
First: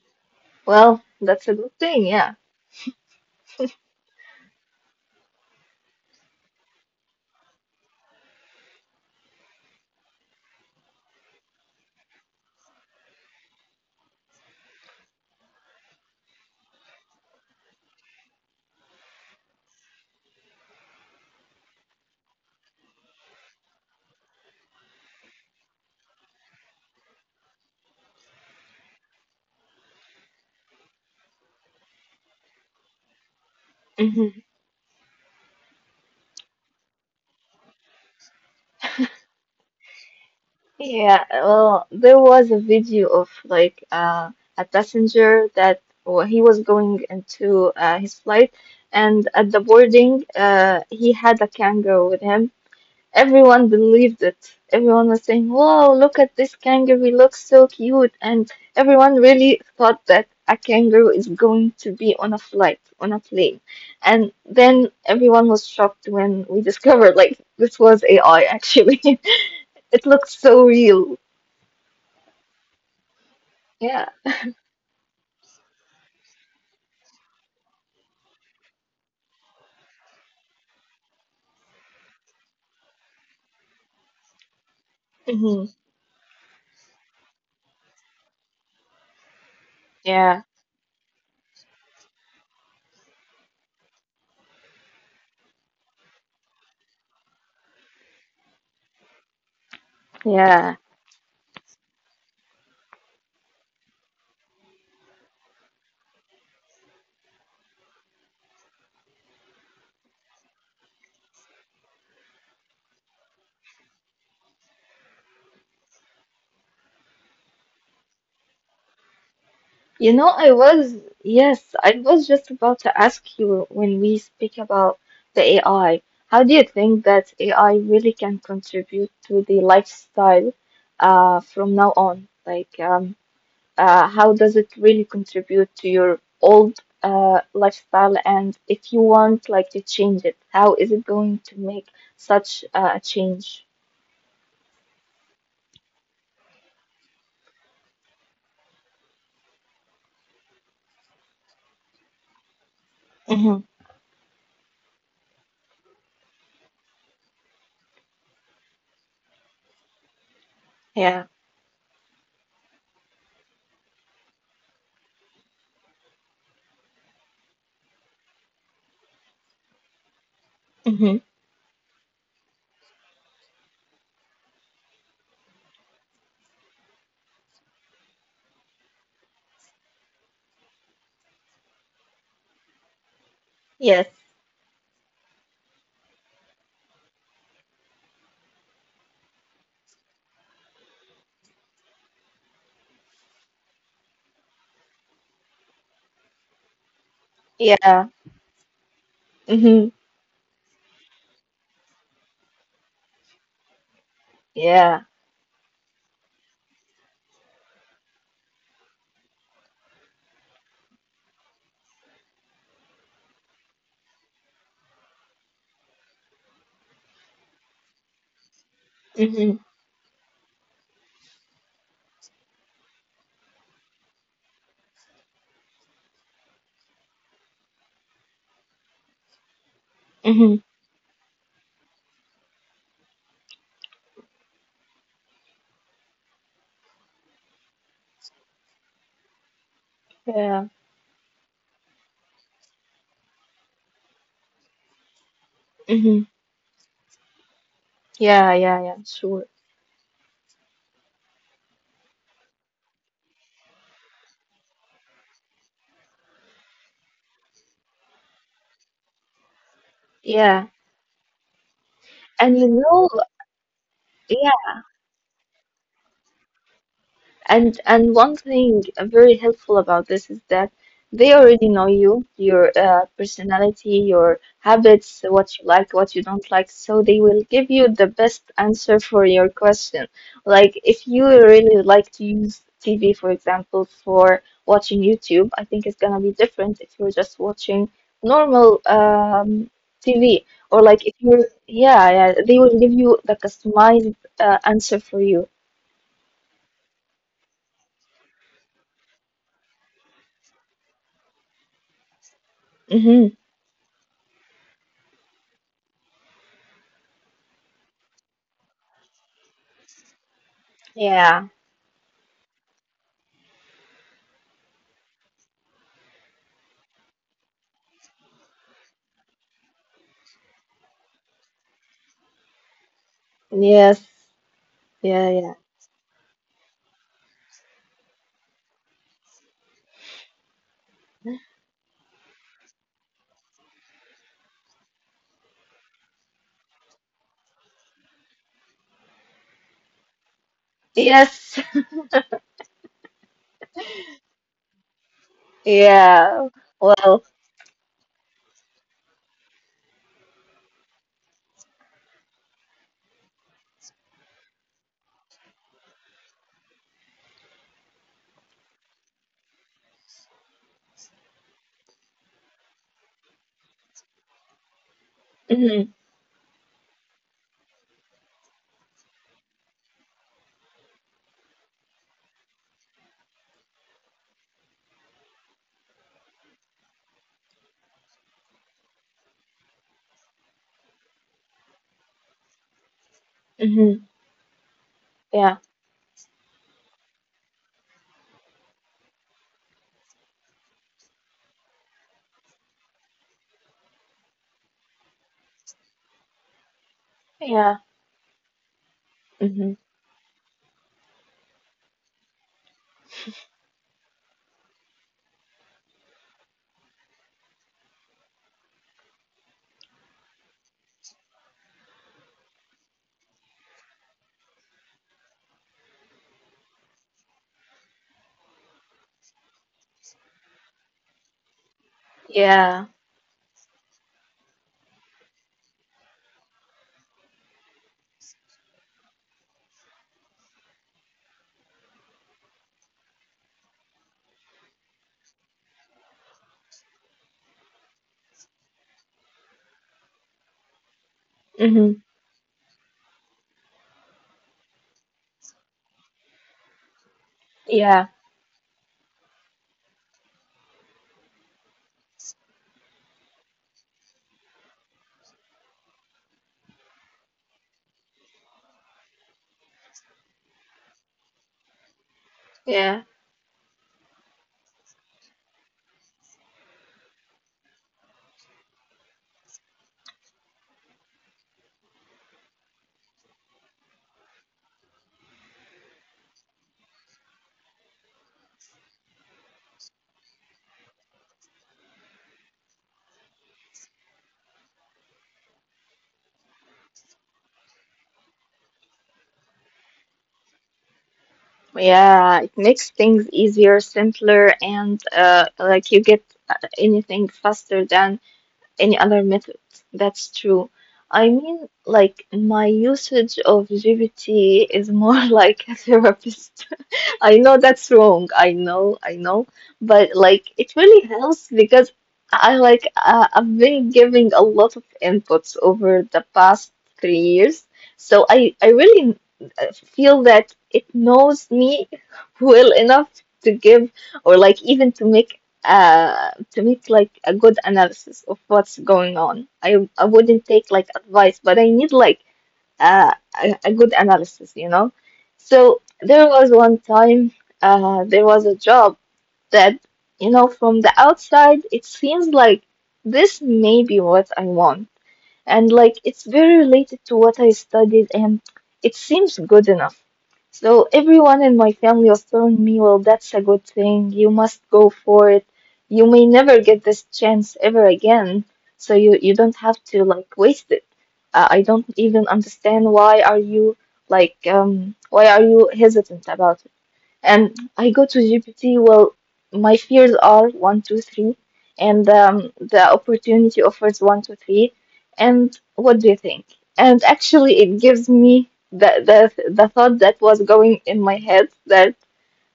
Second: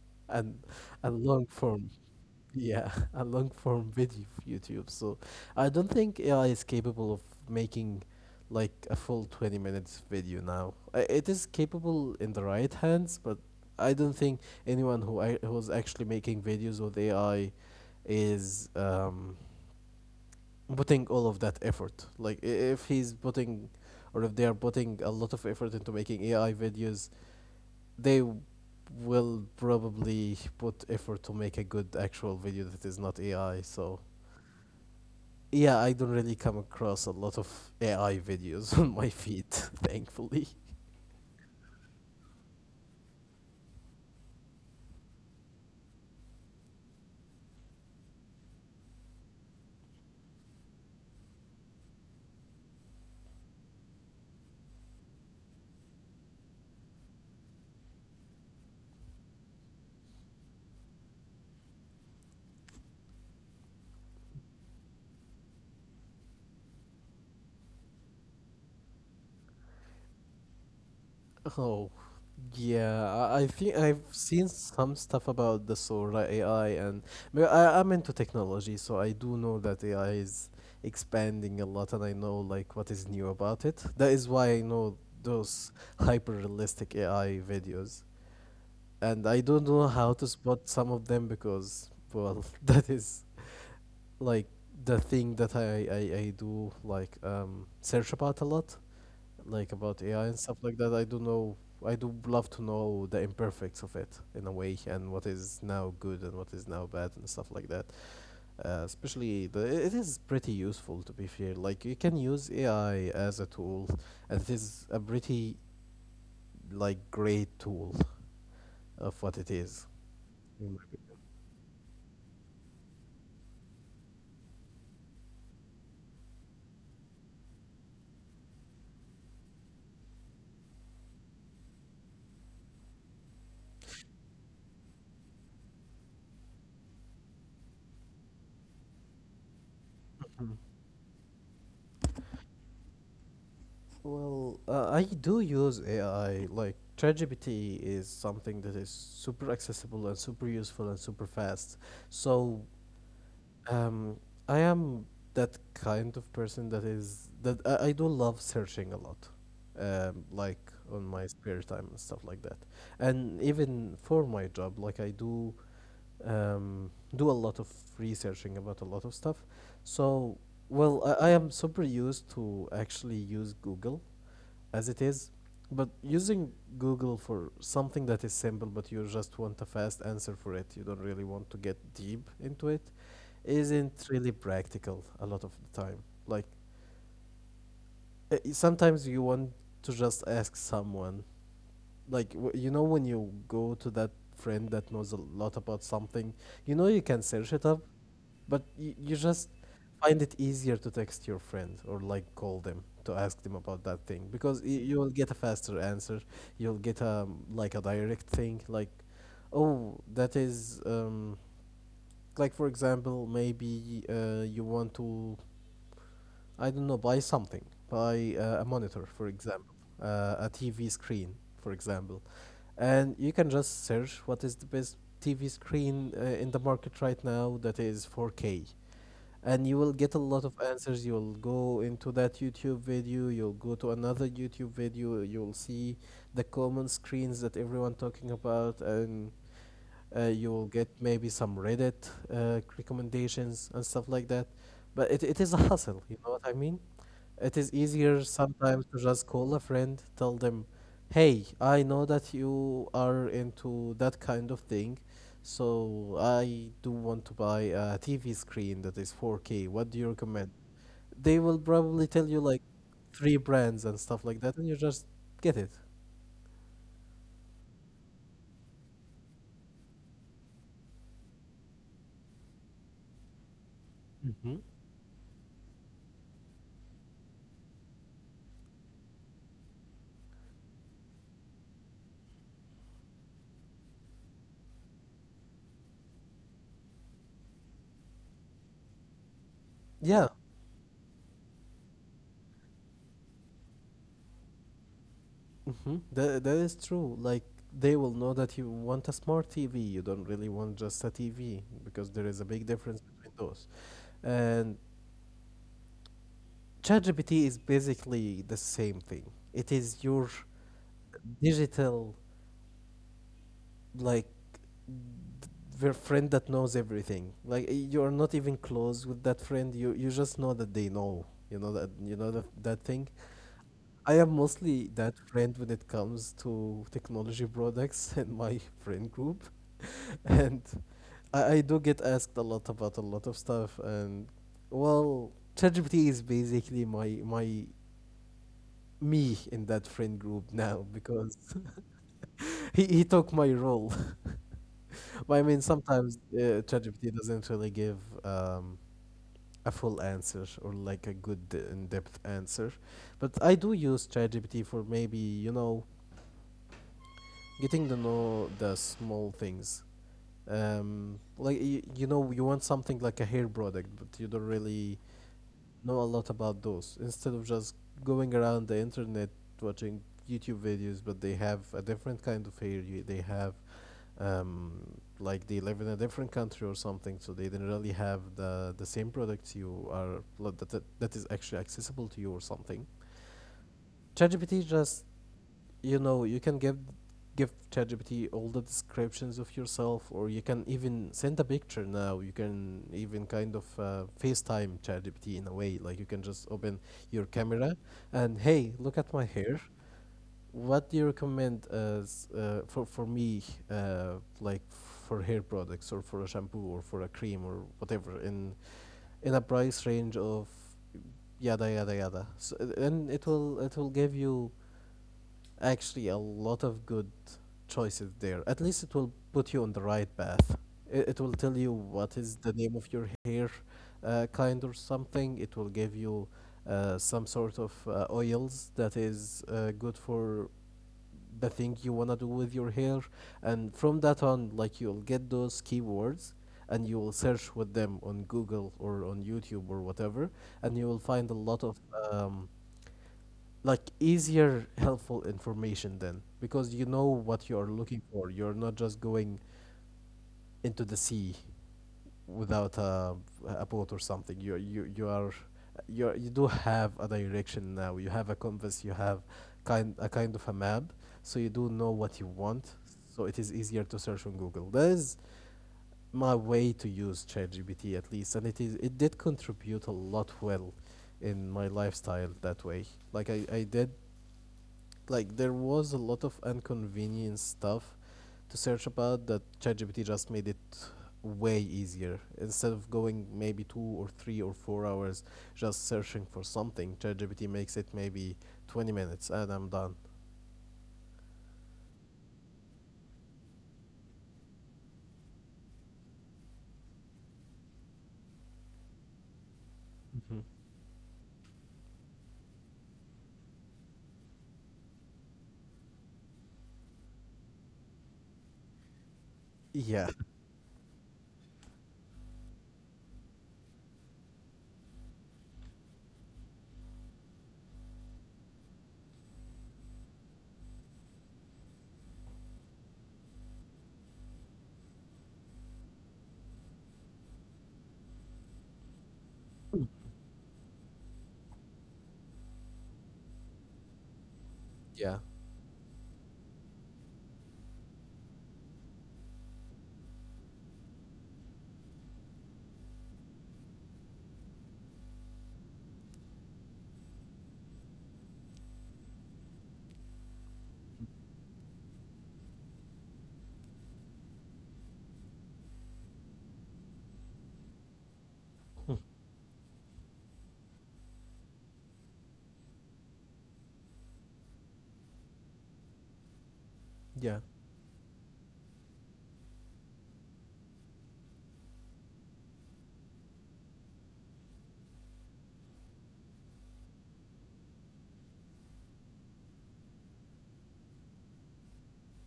[SPEAKER 1] and
[SPEAKER 2] Well,
[SPEAKER 1] and long
[SPEAKER 2] that's a good
[SPEAKER 1] form,
[SPEAKER 2] thing, yeah.
[SPEAKER 1] yeah, a long form video of YouTube. So I don't think A I is capable of making like a full twenty minutes video now. I- It is capable in the right hands, but I don't think anyone who I, who's actually making videos with A I is um putting all of that effort. Like i- if he's putting, or if they are putting a lot of effort into making A I videos, they w- will probably put effort to make a good actual video that is not A I. So
[SPEAKER 2] Mm-hmm.
[SPEAKER 1] yeah, I don't really come across a lot of A I videos on my feed, thankfully.
[SPEAKER 2] Yeah, well, there was a video of like, uh, a passenger that, well, he was going into, uh, his flight, and at the boarding, uh, he had a kangaroo with him. Everyone believed it. Everyone was saying, "Whoa, look at this kangaroo! He looks so cute!" And everyone really thought that a kangaroo is going to be on a flight, on a plane. And then everyone was shocked when we discovered like this was A I, actually. It looked so real.
[SPEAKER 1] Oh, yeah. I I think
[SPEAKER 2] Yeah.
[SPEAKER 1] I've seen some stuff about the Sora A I, and but I, I'm into technology, so I do know that A I is expanding a lot, and I know like what is new about it. That is why I know
[SPEAKER 2] Hmm.
[SPEAKER 1] those hyper realistic A I videos, and I don't know how to
[SPEAKER 2] Yeah.
[SPEAKER 1] spot some of them because, well, that is like the thing that I, I, I do like um, search about a lot, like about A I and stuff
[SPEAKER 2] Yeah.
[SPEAKER 1] like that. I do know I do love to know the imperfects of it in a way and what is now good and what is now bad and stuff like that. Uh, especially the it is pretty useful to be fair. Like you can use A I as a tool and it is a pretty like great tool of what it is.
[SPEAKER 2] You know, I was, yes, I was just about to ask you, when we speak about the A I, how do you think that A I really can contribute to the lifestyle uh from now on? Like, um uh how does it really contribute to your old uh lifestyle, and if you want like to change it, how is it going to make such, uh, a change?
[SPEAKER 1] Well, uh, I do use A I. Like ChatGPT is something that is super accessible and super useful and super fast. So,
[SPEAKER 2] Hmm.
[SPEAKER 1] um, I am that kind of person that is that I, I do love searching a lot, um, like on
[SPEAKER 2] Yeah.
[SPEAKER 1] my spare time and stuff like that. And even for my job, like I do um, do a lot of researching about a lot of stuff. So,
[SPEAKER 2] Hmm.
[SPEAKER 1] well, I, I am super used to actually use Google as it is. But using Google for something that is simple, but you just want a fast answer for it, you don't really want to get deep into it,
[SPEAKER 2] Yes.
[SPEAKER 1] isn't really practical a lot of the time. Like uh, sometimes you want to just ask someone, like w- you know when you go to that friend that knows a lot about something, you know you can search it up,
[SPEAKER 2] Yeah.
[SPEAKER 1] but you, you just
[SPEAKER 2] Mhm.
[SPEAKER 1] find it easier to text your friend or like call them to ask them about that thing because y-
[SPEAKER 2] Yeah.
[SPEAKER 1] you'll get a faster answer. You'll get a like a direct thing like, oh, that is um like for example maybe uh you want to I don't know buy something buy uh, a monitor for
[SPEAKER 2] Mhm.
[SPEAKER 1] example uh, a T V screen for example and you can just search what is the best T V screen uh, in the market right now that is four K and you will get a
[SPEAKER 2] Mhm.
[SPEAKER 1] lot of answers, you'll go into that YouTube video, you'll go to another YouTube video, you'll see the common screens that everyone talking about and uh,
[SPEAKER 2] Yeah.
[SPEAKER 1] you'll get maybe some Reddit uh, recommendations and stuff like that but it, it is a
[SPEAKER 2] Mhm.
[SPEAKER 1] hustle, you know what I mean, it is easier
[SPEAKER 2] Yeah. Yeah. Yeah.
[SPEAKER 1] sometimes to
[SPEAKER 2] Sure.
[SPEAKER 1] just call a friend, tell them, "Hey, I know that you are into that kind of thing, so I do want to buy a T V screen that is four K. What do you
[SPEAKER 2] Yeah.
[SPEAKER 1] recommend?" They will probably tell
[SPEAKER 2] And
[SPEAKER 1] you
[SPEAKER 2] you
[SPEAKER 1] like
[SPEAKER 2] know,
[SPEAKER 1] three brands and stuff like
[SPEAKER 2] yeah.
[SPEAKER 1] that, and you just get it.
[SPEAKER 2] And and one thing uh, very helpful about this is that they already know you, your uh, personality, your
[SPEAKER 1] Hmm.
[SPEAKER 2] habits, what you like, what you don't like, so they will give you the best answer for your question. Like if you really like to use T V, for example, for watching YouTube, I think it's gonna be different if you're just watching normal um, T V
[SPEAKER 1] Yeah,
[SPEAKER 2] or like if you're yeah, yeah, they will give you the customized uh, answer for you.
[SPEAKER 1] mm-hmm. That, that is true. Like, they will know that you want a smart T V. You don't really want just a T V because there is a big difference
[SPEAKER 2] Mm-hmm.
[SPEAKER 1] between those. And ChatGPT is basically the same thing. It is your digital like their friend that knows everything. Like you're not even close with that friend. You you just know that they know. You know that you know that that thing.
[SPEAKER 2] Yes.
[SPEAKER 1] I am mostly
[SPEAKER 2] Yeah,
[SPEAKER 1] that
[SPEAKER 2] yeah.
[SPEAKER 1] friend when it comes to technology products and my friend group, and I, I do get asked a lot about a lot of stuff. And well, ChatGPT is basically my my me in that friend group now
[SPEAKER 2] Yes.
[SPEAKER 1] because he, he took my role. But I mean,
[SPEAKER 2] Yeah.
[SPEAKER 1] sometimes uh,
[SPEAKER 2] Well,
[SPEAKER 1] ChatGPT doesn't really give um, a full answer or like a good in depth answer. But I do use ChatGPT for maybe, you know, getting to know the small things. Um, like, you, you know, you want something like a hair product, but you don't really
[SPEAKER 2] mhm,
[SPEAKER 1] know a lot about those. Instead of just going around the internet watching YouTube videos, but they have a different kind of hair. You, they have um, like they live in a different country or something, so they didn't really have the the same products you are like, that that, that is actually accessible to you or something.
[SPEAKER 2] mhm.
[SPEAKER 1] ChatGPT just
[SPEAKER 2] Yeah.
[SPEAKER 1] you know you can give give ChatGPT all the descriptions of yourself, or you can even send a picture now. You can even kind of uh, FaceTime ChatGPT in a way, like you can just open your
[SPEAKER 2] Yeah.
[SPEAKER 1] camera and hey, look at my
[SPEAKER 2] Mhm.
[SPEAKER 1] hair, what do you recommend as uh, for for me uh, like for hair products or for a shampoo or for a cream or whatever in in a price range of yada yada yada, so uh, and it will it will give you actually a lot of good choices there. At least it will put you on the right path. It, it will tell you what is the
[SPEAKER 2] Yeah.
[SPEAKER 1] name of your hair uh, kind or something. It will give you uh, some sort of uh, oils that is uh, good for the thing you wanna do with your hair, and from that on, like you'll get those keywords, and you will search with them on Google or on YouTube or whatever, and you will find a lot
[SPEAKER 2] Mhm.
[SPEAKER 1] of um, like easier, helpful information then, because you know what you are
[SPEAKER 2] Yeah.
[SPEAKER 1] looking for. You're not just going into the sea without a, a boat or something. You you you are you you do have a direction now. You have a compass. You have kind a kind of a map, so you do know what you want.
[SPEAKER 2] Yeah.
[SPEAKER 1] So it is easier to search on Google. That is my way to use ChatGPT, at least, and it is it did contribute a lot well in my lifestyle that way. Like I I did, like there was a lot of inconvenient stuff to search about that ChatGPT just made it way easier. Instead of going maybe two or three or four hours just searching for something, ChatGPT makes it maybe twenty minutes and I'm done.
[SPEAKER 2] Yeah, it makes things easier, simpler, and uh, like you get uh, anything faster than any other method. That's
[SPEAKER 1] Mhm.
[SPEAKER 2] true. I mean, like my usage of G P T is more like a therapist. I know that's wrong. I know, I know, but
[SPEAKER 1] Yeah.
[SPEAKER 2] like it really helps because I like uh, I've been giving a lot of inputs over the past three years, so I I really uh, feel that it knows me well enough to give or like even to make uh to make like a good analysis of what's going on. I I wouldn't take like advice, but I need like uh, a, a good analysis, you know.
[SPEAKER 1] Yeah.
[SPEAKER 2] So there was one time uh, there was a job that, you know, from the outside, it seems like this may be what I want and like it's very related to what I studied and it seems good enough. So everyone in my family was telling me, well, that's a good thing. You must go for it. You may never get this chance ever again, so you you don't have to like waste it. Uh, I don't even understand why are you like um why are you hesitant about and
[SPEAKER 1] Yeah.
[SPEAKER 2] I go to G P T, well, my fears are one, two, three, and um, the opportunity offers one, two, three, and what do you think? And actually, it gives me the the, the thought that was going in my head that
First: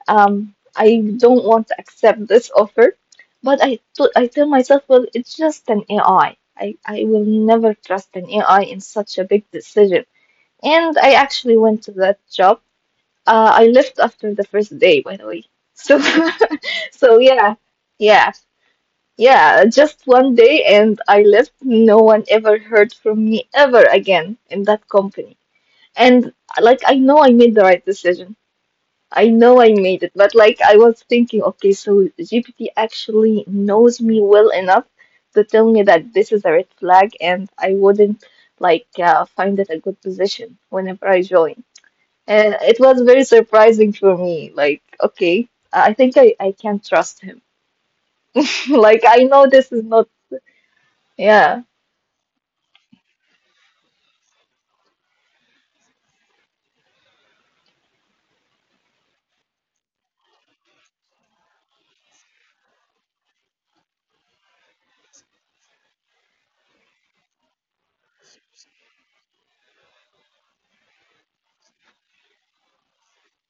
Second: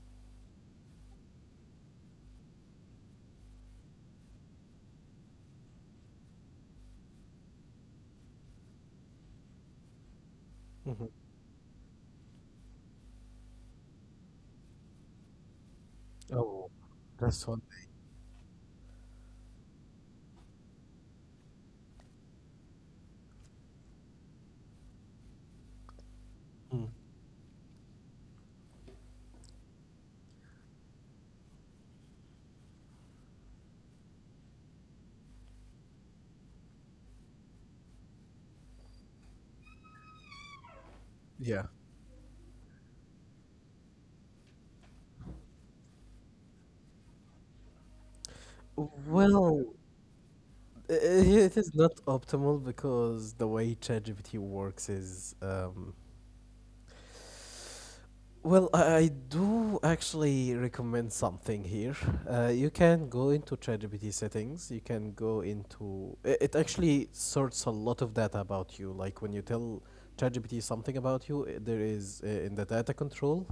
[SPEAKER 2] um, I don't want to accept this offer, but I t- I tell myself, well, it's just an A I. I, I I will never trust an A I in such a big decision. And
[SPEAKER 1] Hmm.
[SPEAKER 2] I actually went to that job uh, I left after the first day, by the way. So,
[SPEAKER 1] Oh,
[SPEAKER 2] so
[SPEAKER 1] that's
[SPEAKER 2] yeah,
[SPEAKER 1] one thing.
[SPEAKER 2] yeah, yeah. Just one day, and I left. No one ever heard from me ever again in that company. And like,
[SPEAKER 1] Mm.
[SPEAKER 2] I know I made the right decision. I know I made it, but like, I was thinking, okay, so G P T actually knows me well enough to tell me that this is a red flag, and I wouldn't like uh, find it a good position whenever I join.
[SPEAKER 1] Yeah,
[SPEAKER 2] And it was very surprising for me. Like, okay, I think I, I can trust him. Like, I know
[SPEAKER 1] well,
[SPEAKER 2] this is not,
[SPEAKER 1] I- i- it
[SPEAKER 2] yeah.
[SPEAKER 1] is not optimal because the way ChatGPT works is um well, I I do actually recommend something here. Uh, you can go into ChatGPT settings. You can go into it, it. Actually, sorts a lot of data about you. Like when you tell ChatGPT something about you, i- there is, uh, in the data control,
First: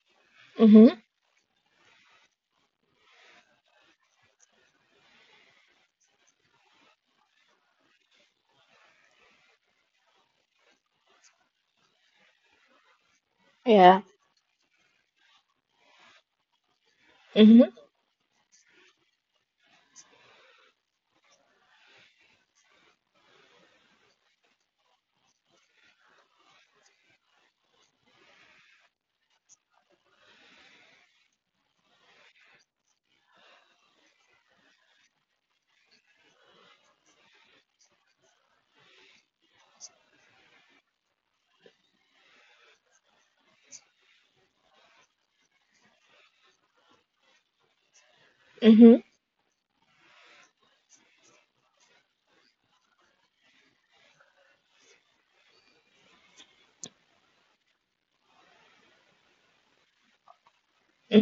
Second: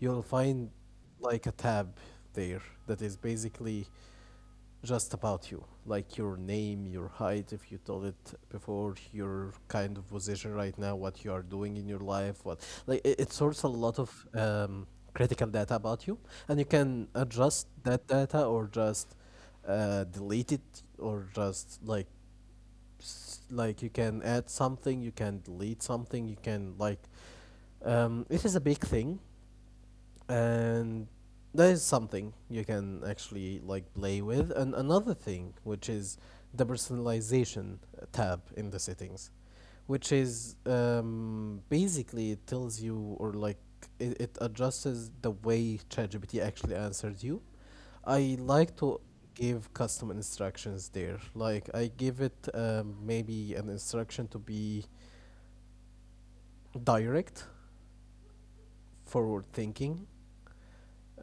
[SPEAKER 1] you'll find
[SPEAKER 2] Mm-hmm.
[SPEAKER 1] like a tab there that is basically just about you, like your name, your height, if you told it before, your kind of position right now, what you are doing in your life, what, like it, it sorts a lot
[SPEAKER 2] Yeah.
[SPEAKER 1] of um, critical data about you, and you can adjust
[SPEAKER 2] Mm-hmm.
[SPEAKER 1] that data or just uh, delete it, or just like s- like you can add something, you can delete something, you can like, um, it is a big thing, and that is something you can actually like play with. And another thing, which is the personalization tab in the settings, which is um, basically it tells you, or like it, it adjusts the way ChatGPT actually answers you. I like
[SPEAKER 2] Mm-hmm.
[SPEAKER 1] to give custom instructions there. Like I give it um, maybe an instruction to be direct, forward thinking,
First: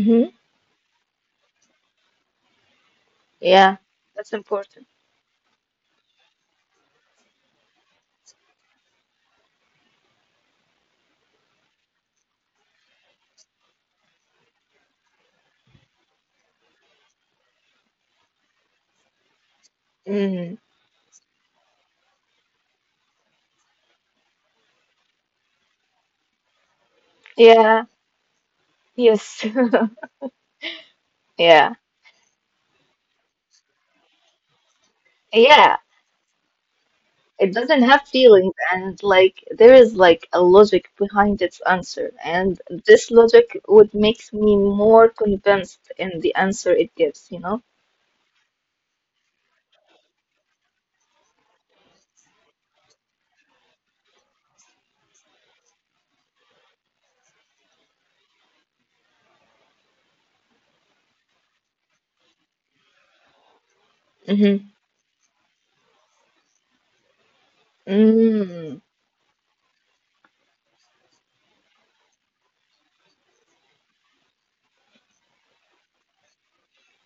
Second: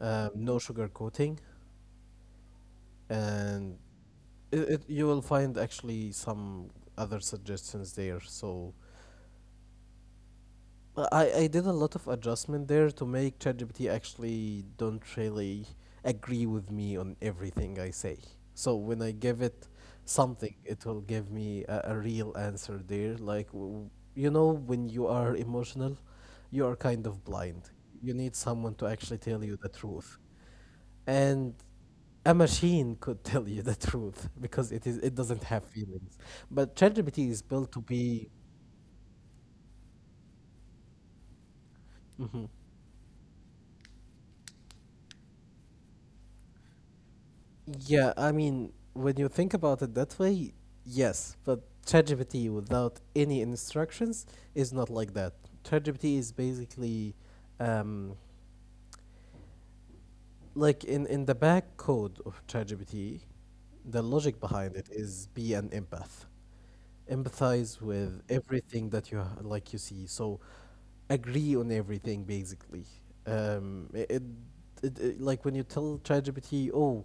[SPEAKER 1] um, no sugarcoating,
[SPEAKER 2] Yeah.
[SPEAKER 1] and
[SPEAKER 2] That's
[SPEAKER 1] it, it,
[SPEAKER 2] important.
[SPEAKER 1] you will find actually some other suggestions there. So well, I, I did a lot of adjustment there to make ChatGPT actually don't really agree with me on everything I say. So when I give it something,
[SPEAKER 2] Mm.
[SPEAKER 1] it will give me a, a real answer there. Like, w- you know, when you are emotional, you are kind of blind.
[SPEAKER 2] Yeah.
[SPEAKER 1] You need someone to actually tell
[SPEAKER 2] Yes.
[SPEAKER 1] you the truth. And
[SPEAKER 2] Yeah.
[SPEAKER 1] a machine could tell you the truth because it is it doesn't have
[SPEAKER 2] Yeah.
[SPEAKER 1] feelings. But ChatGPT is
[SPEAKER 2] It
[SPEAKER 1] built to
[SPEAKER 2] doesn't have
[SPEAKER 1] be.
[SPEAKER 2] feelings, and like there is like a logic behind its answer.
[SPEAKER 1] Mhm.
[SPEAKER 2] And this logic would make me more convinced in the answer it gives, you know?
[SPEAKER 1] Yeah, I mean, when you think about it that way, yes, but ChatGPT without any instructions is not like that. ChatGPT is basically, um, like in, in the back code of ChatGPT, the logic behind it is be an empath, empathize with
[SPEAKER 2] Mm-hmm.
[SPEAKER 1] everything that you ha- like you see, so agree on everything basically. um it, it, it it- like when you tell ChatGPT, oh,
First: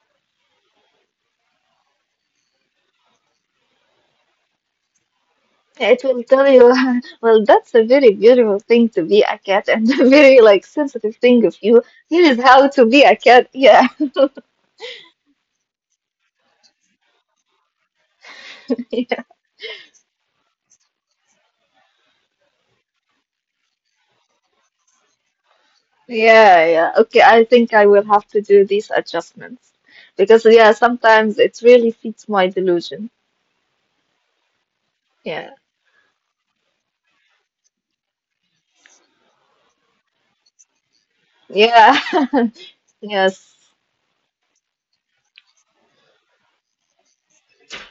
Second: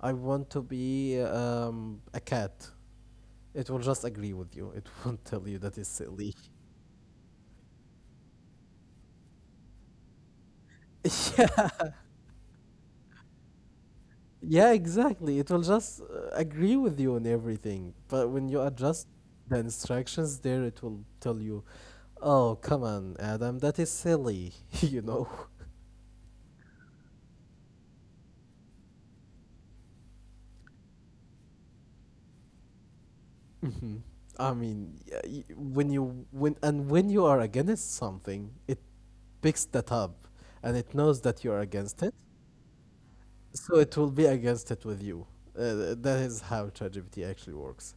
[SPEAKER 1] I want to be um a cat, it will just agree with you. It won't tell you that is
[SPEAKER 2] Yeah, it will
[SPEAKER 1] silly.
[SPEAKER 2] tell you, well, that's a very beautiful thing to be a cat and a very like sensitive thing of
[SPEAKER 1] Yeah.
[SPEAKER 2] you. Here is how to be a cat. Yeah,
[SPEAKER 1] Yeah, exactly, it will just uh, agree with you on everything. But when you adjust
[SPEAKER 2] yeah,
[SPEAKER 1] the instructions there, it will tell you, oh, come on, Adam, that is silly. You know.
[SPEAKER 2] yeah, yeah. Okay, I think I will have to do these adjustments because yeah, sometimes it really fits my delusion.
[SPEAKER 1] Hmm. I mean, y- y-
[SPEAKER 2] Yeah,
[SPEAKER 1] when you when and when you are against something, it picks that up, and it knows that you are against
[SPEAKER 2] yeah,
[SPEAKER 1] it,
[SPEAKER 2] yes,
[SPEAKER 1] so it will be against it with you. Uh, that is how ChatGPT actually works.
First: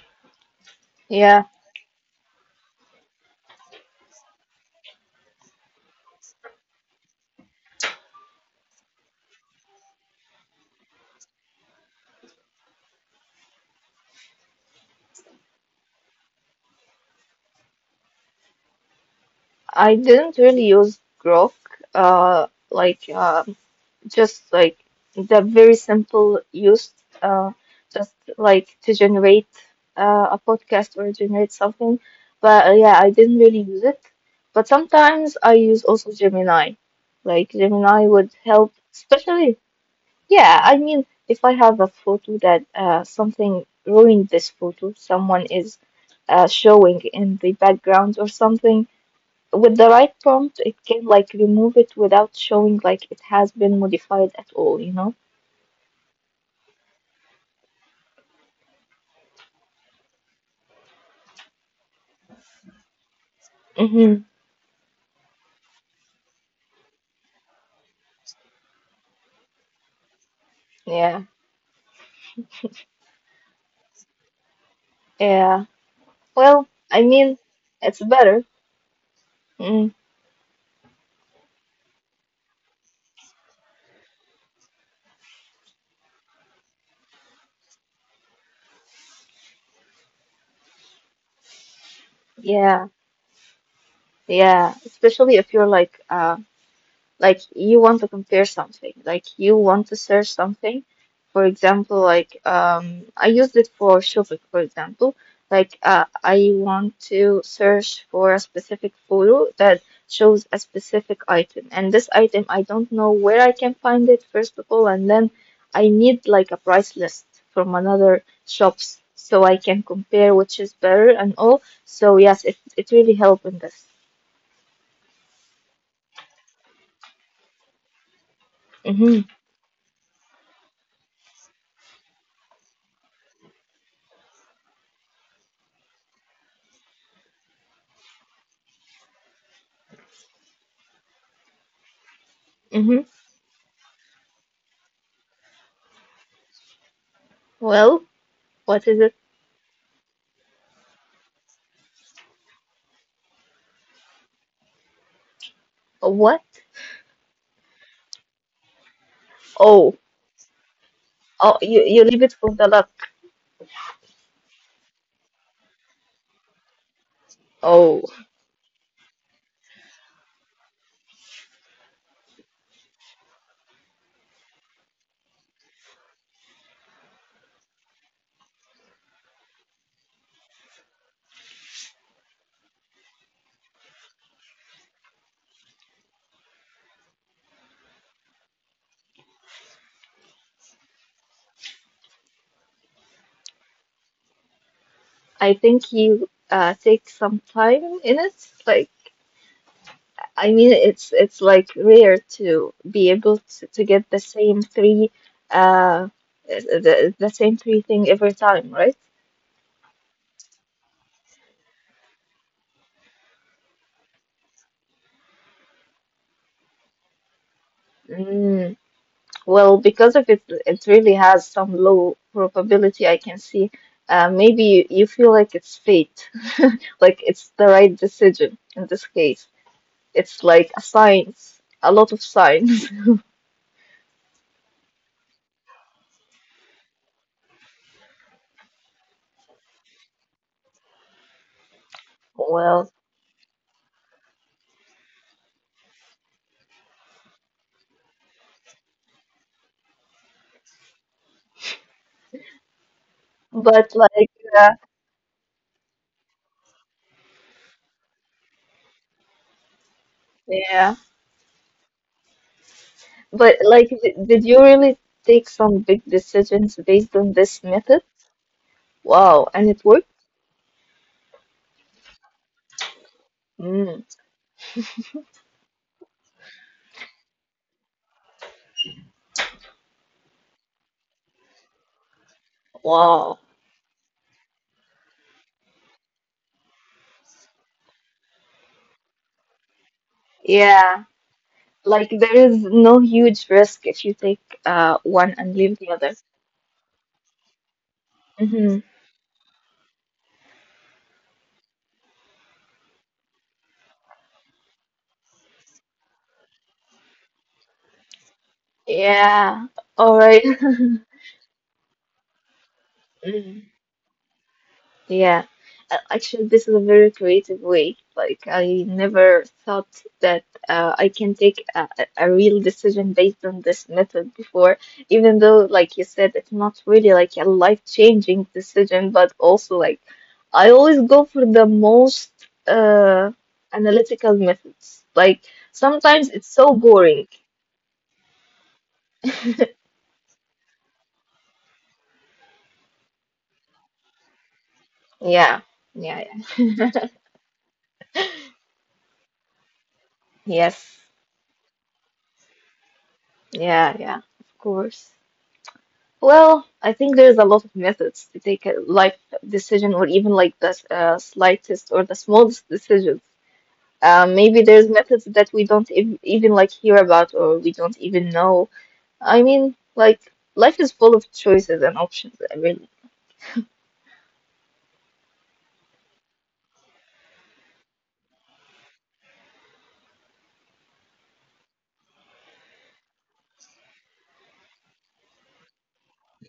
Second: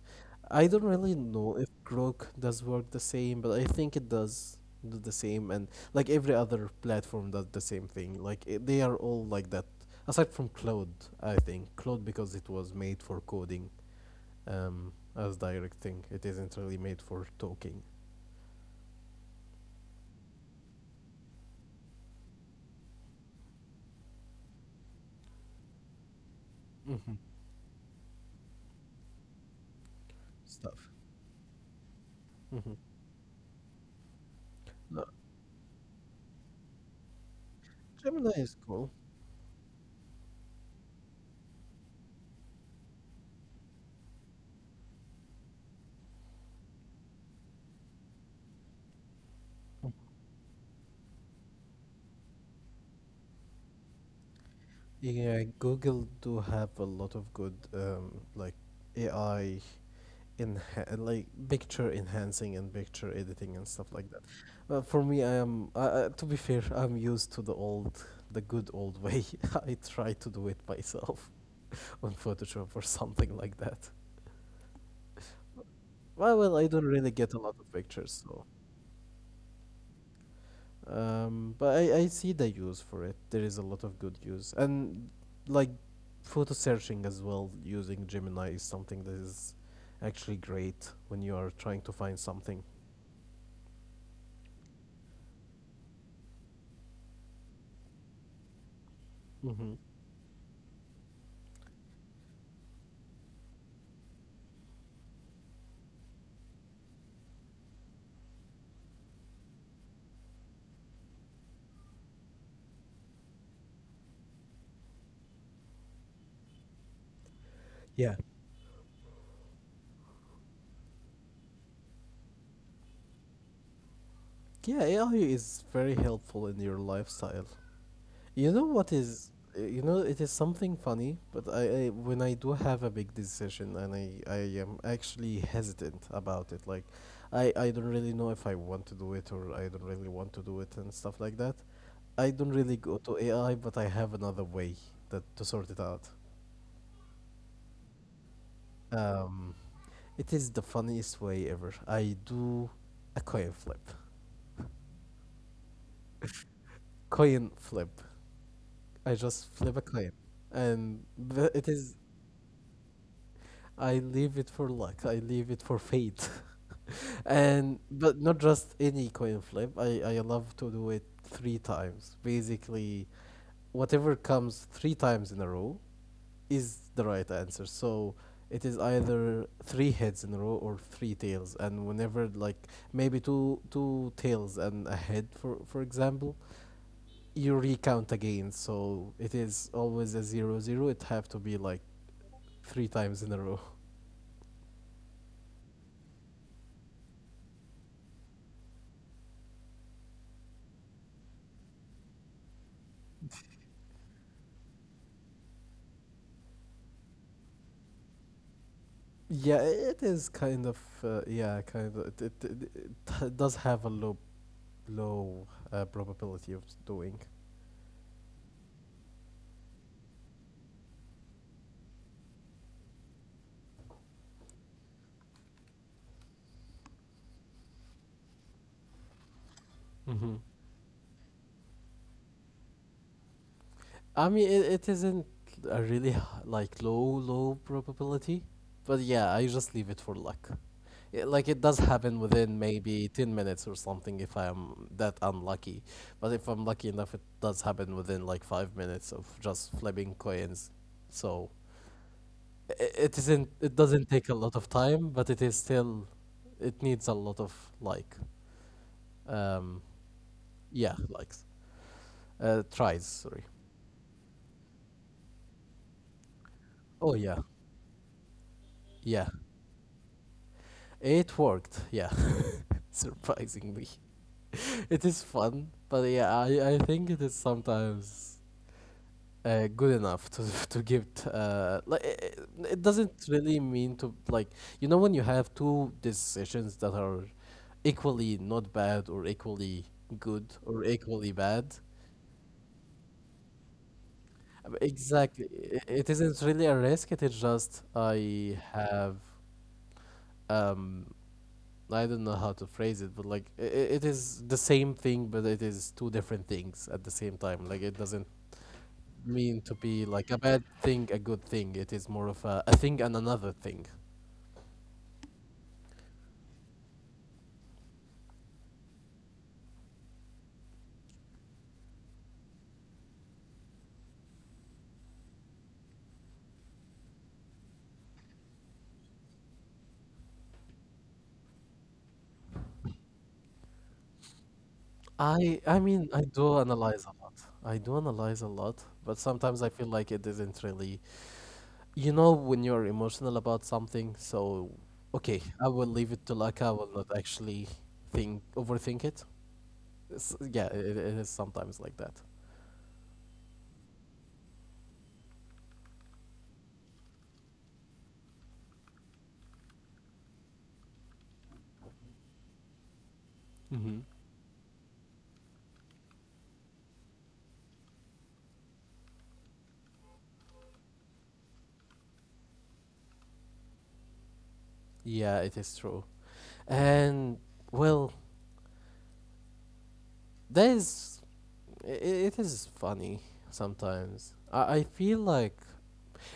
[SPEAKER 1] I don't really
[SPEAKER 2] yeah.
[SPEAKER 1] know if Grok does work the same, but I think it does do the same, and like every other platform does the same thing. Like it, they are all like that, aside from Claude. I think Claude, because it was made for coding, um, as directing. It isn't really made for talking
[SPEAKER 2] I didn't really use Grok, uh, like uh, just like the very simple use, uh, just like to generate uh, a
[SPEAKER 1] stuff.
[SPEAKER 2] podcast or generate something, but uh,
[SPEAKER 1] Mhm.
[SPEAKER 2] yeah, I didn't really use it, but
[SPEAKER 1] No,
[SPEAKER 2] sometimes I use also Gemini. Like Gemini
[SPEAKER 1] Gemini
[SPEAKER 2] would
[SPEAKER 1] is
[SPEAKER 2] help,
[SPEAKER 1] cool.
[SPEAKER 2] especially, yeah, I mean if I have a photo that uh, something ruined this photo, someone is uh, showing in the background or something, with the right prompt, it can like remove it without showing like it has been modified at all, you know?
[SPEAKER 1] Yeah, Google do have a lot of good um, like A I in like picture enhancing and picture editing and stuff
[SPEAKER 2] Hmm.
[SPEAKER 1] like that. But for me, I am I, I, to be fair, I'm used to the old, the good old way. I try to do it
[SPEAKER 2] Yeah.
[SPEAKER 1] myself on Photoshop or something like that.
[SPEAKER 2] Yeah.
[SPEAKER 1] Well, well,
[SPEAKER 2] Well,
[SPEAKER 1] I don't
[SPEAKER 2] I
[SPEAKER 1] really get
[SPEAKER 2] mean,
[SPEAKER 1] a lot of
[SPEAKER 2] it's
[SPEAKER 1] pictures,
[SPEAKER 2] better.
[SPEAKER 1] so
[SPEAKER 2] Mm.
[SPEAKER 1] Um, but I, I see the use for it. There is a lot of good use. And like photo searching as well using Gemini is something that is actually great when you are trying to find something.
[SPEAKER 2] Yeah. Yeah. Especially if you're like uh, like you want to compare something, like you
[SPEAKER 1] Hmm.
[SPEAKER 2] want to search something, for example, like um I used it for shopping, for example, like uh, I want to search for a specific photo that shows a specific item, and this item I don't know where I can find it first of all, and then I need like a price list from another
[SPEAKER 1] Yeah.
[SPEAKER 2] shops so I can compare which is better and all. So yes, it, it really helped in this.
[SPEAKER 1] Yeah, A I is very helpful in your lifestyle. You know what
[SPEAKER 2] Mm-hmm.
[SPEAKER 1] is you know, it is something funny, but I, I when I do have a big decision and I I am actually hesitant about it. Like I I don't really know if I want to do it or I don't really want to do it and stuff like that. I don't really
[SPEAKER 2] Mm-hmm.
[SPEAKER 1] go to A I, but I have another way that to sort it out.
[SPEAKER 2] Well, what is it?
[SPEAKER 1] Um, it is the funniest way ever. I do a coin flip.
[SPEAKER 2] Oh, what?
[SPEAKER 1] Coin flip. I just flip a
[SPEAKER 2] Oh,
[SPEAKER 1] coin, and
[SPEAKER 2] oh,
[SPEAKER 1] the- it
[SPEAKER 2] you
[SPEAKER 1] is,
[SPEAKER 2] you leave it for the luck.
[SPEAKER 1] I leave it for luck. I leave it for fate. And
[SPEAKER 2] Oh,
[SPEAKER 1] but not just any coin flip. I I love to do it three times. Basically, whatever comes three times in a row is the right answer. So it is either three heads in a row or three tails. And whenever, like maybe two two tails and a head for for example, you recount again. So it is always a zero zero. It have to be like three times in a row.
[SPEAKER 2] I think you uh take some time in it. Like, I mean, it's it's like rare to be able to, to get the same three, uh, the the same three thing every time, right?
[SPEAKER 1] Yeah, it is kind of uh, yeah, kind of, it, it, it, it does have a low low uh, probability of doing.
[SPEAKER 2] Mm, well, because of it, it really has some low probability, I can see. Uh, maybe you, you feel like it's fate, like it's the right decision in this case.
[SPEAKER 1] Hmm.
[SPEAKER 2] It's like a science, a lot of science.
[SPEAKER 1] I mean, it, it isn't a really h- like low low probability, but yeah, I just leave it for luck. Yeah, like it does happen within
[SPEAKER 2] Well,
[SPEAKER 1] maybe ten minutes or something if I'm that unlucky. But if I'm lucky enough, it does happen within like five minutes of just flipping coins. So its not it isn't it
[SPEAKER 2] but
[SPEAKER 1] doesn't
[SPEAKER 2] like,
[SPEAKER 1] take a lot
[SPEAKER 2] uh,
[SPEAKER 1] of time, but it is still it needs a lot of like um
[SPEAKER 2] yeah,
[SPEAKER 1] yeah, likes. Uh tries, sorry.
[SPEAKER 2] but like, d- did you really take some big decisions based
[SPEAKER 1] Oh
[SPEAKER 2] on
[SPEAKER 1] yeah.
[SPEAKER 2] this method?
[SPEAKER 1] Yeah.
[SPEAKER 2] Wow, and it worked?
[SPEAKER 1] It worked. Yeah, surprisingly.
[SPEAKER 2] Mm,
[SPEAKER 1] It is fun, but yeah, I I think it is sometimes uh, good enough to to give t- uh like it, it doesn't
[SPEAKER 2] wow.
[SPEAKER 1] really mean to, like you know, when you have two decisions that are equally not bad, or equally good, or
[SPEAKER 2] Yeah,
[SPEAKER 1] equally bad.
[SPEAKER 2] like there is no huge risk if you take uh one and
[SPEAKER 1] Exactly.
[SPEAKER 2] leave the
[SPEAKER 1] I-
[SPEAKER 2] other.
[SPEAKER 1] It isn't really a risk. It is just I
[SPEAKER 2] Hmm.
[SPEAKER 1] have um I don't know how to phrase it, but like i i- it is the same thing, but it is two different things at the same time. Like it doesn't
[SPEAKER 2] Yeah,
[SPEAKER 1] mean to
[SPEAKER 2] all
[SPEAKER 1] be
[SPEAKER 2] right.
[SPEAKER 1] like a bad thing, a good thing. It is more of a, a thing and another thing.
[SPEAKER 2] Yeah, Uh, actually, this is a very creative way. Like, I never thought that uh, I can take a, a a real decision based on this method before, even though, like you said, it's not really like a life-changing decision, but also like I always go for the most uh, analytical methods. Like,
[SPEAKER 1] I I mean
[SPEAKER 2] sometimes
[SPEAKER 1] I
[SPEAKER 2] it's so
[SPEAKER 1] do analyze
[SPEAKER 2] boring.
[SPEAKER 1] a lot. I do analyze a lot, but sometimes I feel like it isn't really, you know, when you're emotional about something, so okay,
[SPEAKER 2] Yeah,
[SPEAKER 1] I will leave
[SPEAKER 2] yeah,
[SPEAKER 1] it to luck. I
[SPEAKER 2] yeah.
[SPEAKER 1] will not actually think overthink it. It's, yeah,
[SPEAKER 2] Yes,
[SPEAKER 1] it, it is sometimes like that.
[SPEAKER 2] yeah, yeah, of course. Well, I think there's a lot of methods to take a life decision or even like the uh, slightest or the smallest decisions.
[SPEAKER 1] Mm-hmm.
[SPEAKER 2] Um, maybe there's methods that we don't ev even like hear about or we don't even know. I mean, like life is full of choices and options, uh, really.
[SPEAKER 1] Yeah, it is true. And well, that is i- i- it is funny sometimes. I, I feel like,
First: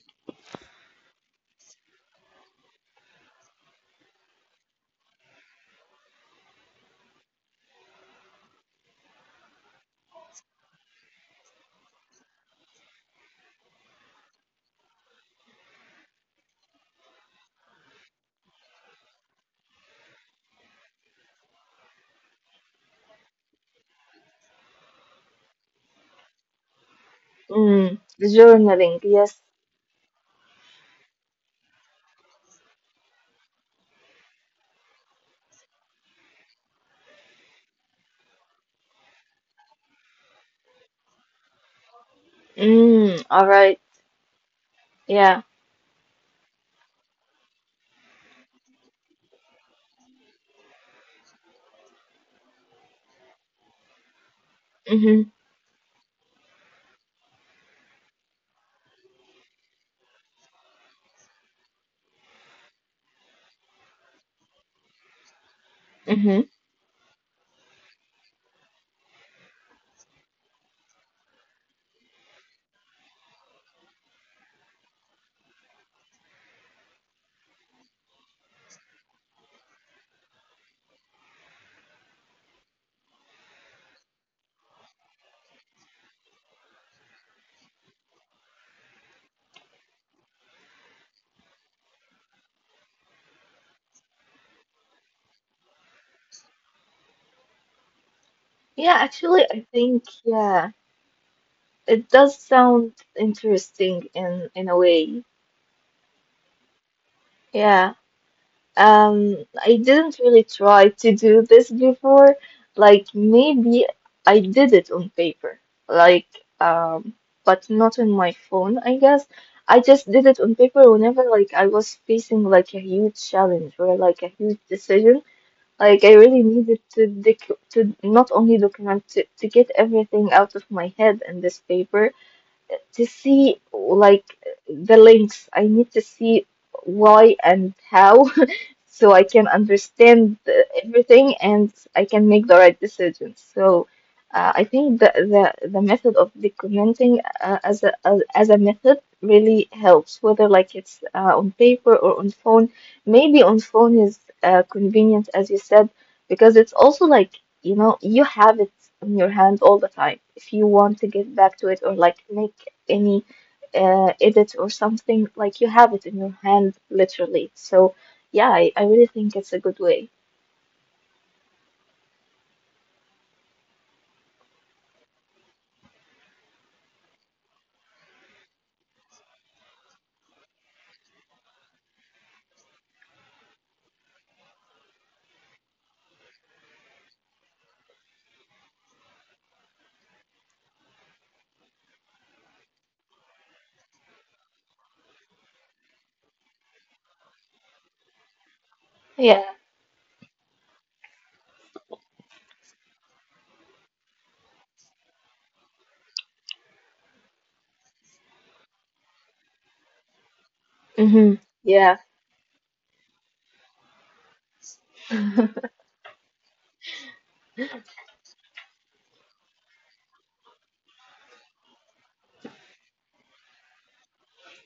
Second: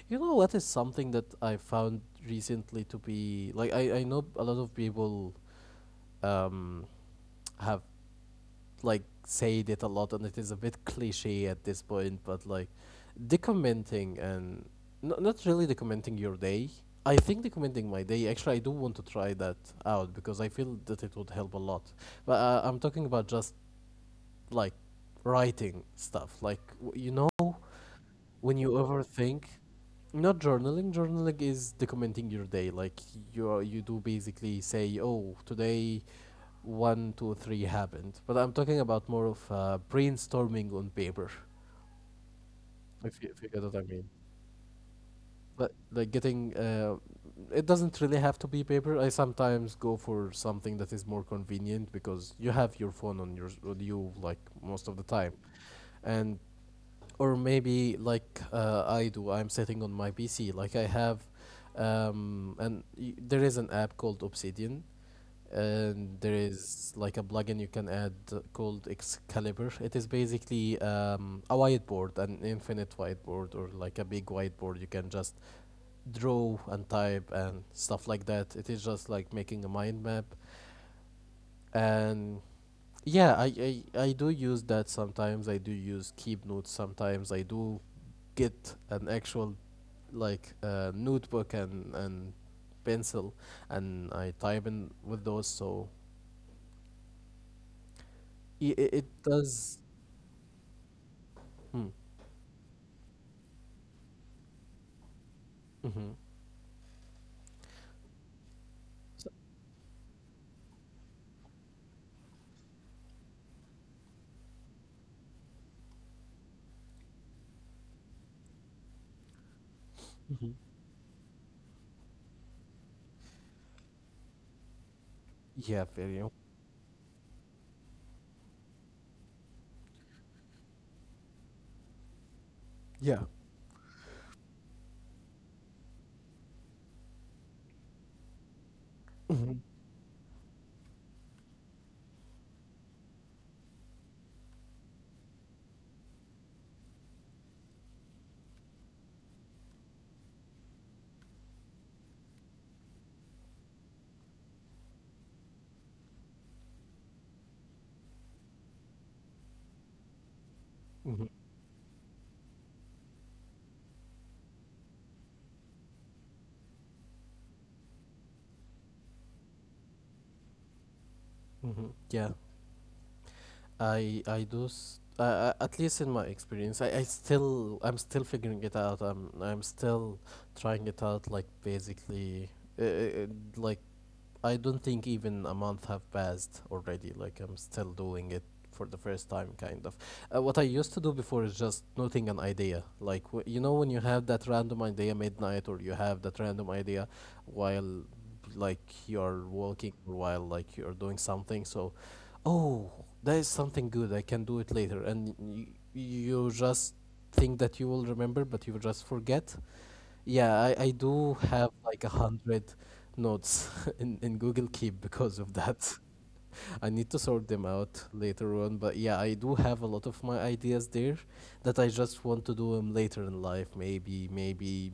[SPEAKER 1] you know what is something that I found recently to be like, I, I know a lot of people um have like said it a lot and it is a bit cliche at this point, but like documenting and n- not really documenting your day. I think documenting my day, actually, I do want to try that out because I feel that it would help a lot. But uh, I'm talking about just like writing stuff, like w- you know,
[SPEAKER 2] Mm,
[SPEAKER 1] when you
[SPEAKER 2] journaling, yes.
[SPEAKER 1] overthink, not journaling. Journaling is documenting your day, like you are, you do basically say, oh, today one, two, three happened. But I'm talking about more of uh, brainstorming on paper, if you,
[SPEAKER 2] Mm,
[SPEAKER 1] if you
[SPEAKER 2] all
[SPEAKER 1] get what I
[SPEAKER 2] right.
[SPEAKER 1] mean.
[SPEAKER 2] Yeah.
[SPEAKER 1] But like getting, uh, it doesn't really have to be paper. I sometimes go for something that is more convenient because you have your phone on your on you like most of the time,
[SPEAKER 2] Mm-hmm.
[SPEAKER 1] and or maybe like, uh, I do, I'm sitting on my P C. Like I have, um, and y- there is an app called Obsidian, and there
[SPEAKER 2] Mm-hmm.
[SPEAKER 1] is like a plugin you can add, uh, called Excalibur. It is basically, um, a whiteboard, an infinite whiteboard, or like a big whiteboard. You can just draw and type and stuff like that. It is just like making a mind map. And yeah, I, I, I do use that sometimes. I do use Keep Notes sometimes. I do get an actual like uh, notebook and, and pencil, and I type in with those. So i- it
[SPEAKER 2] Yeah, actually,
[SPEAKER 1] does
[SPEAKER 2] I think, yeah,
[SPEAKER 1] Mm.
[SPEAKER 2] it does sound interesting in in a way.
[SPEAKER 1] Mm-hmm.
[SPEAKER 2] Yeah.
[SPEAKER 1] So,
[SPEAKER 2] Um, I didn't really try to do this before. Like maybe I did it on paper, like um, but not on my phone, I guess. I just did
[SPEAKER 1] Mm-hmm.
[SPEAKER 2] it on paper whenever like I was facing like a huge challenge or like a huge decision.
[SPEAKER 1] Yeah,
[SPEAKER 2] Like I
[SPEAKER 1] video.
[SPEAKER 2] really needed to dec to not only document to, to get everything out of my head in this paper, to
[SPEAKER 1] Yeah.
[SPEAKER 2] see like the links. I need to see why and how so I
[SPEAKER 1] Mm-hmm.
[SPEAKER 2] can understand uh, everything and I can make the right decisions. So uh, I think the, the the method of documenting uh, as a as, as a method really helps, whether like it's uh, on paper or on phone. Maybe on phone is uh, convenient, as you said, because it's also like you know you have it in your hand all the time if you
[SPEAKER 1] Mm-hmm.
[SPEAKER 2] want to get back to it or like make any uh, edit or something, like you have it in your hand literally. So yeah, I, I really think it's a good way.
[SPEAKER 1] Mm-hmm. Yeah. I I do s- uh, at least in my experience, I, I still I'm still figuring it out. I'm I'm still trying it out. Like basically, uh, uh, like I don't think even a month have passed already. Like I'm still doing it for the first time, kind of. Uh, what I used to do before is just noting an idea. Like w- you know when you have that random idea midnight, or you have that random idea while like you're
[SPEAKER 2] Yeah.
[SPEAKER 1] walking or while like you're doing something. So, oh, that is something good. I can do it later, and y- you just think that you will remember, but you will just forget. Yeah, I, I do
[SPEAKER 2] Mm-hmm.
[SPEAKER 1] have like a
[SPEAKER 2] Yeah.
[SPEAKER 1] hundred notes in, in Google Keep because of that. I need to sort them out later on, but yeah, I do have a lot of my ideas there that I just want to do them later in life, maybe maybe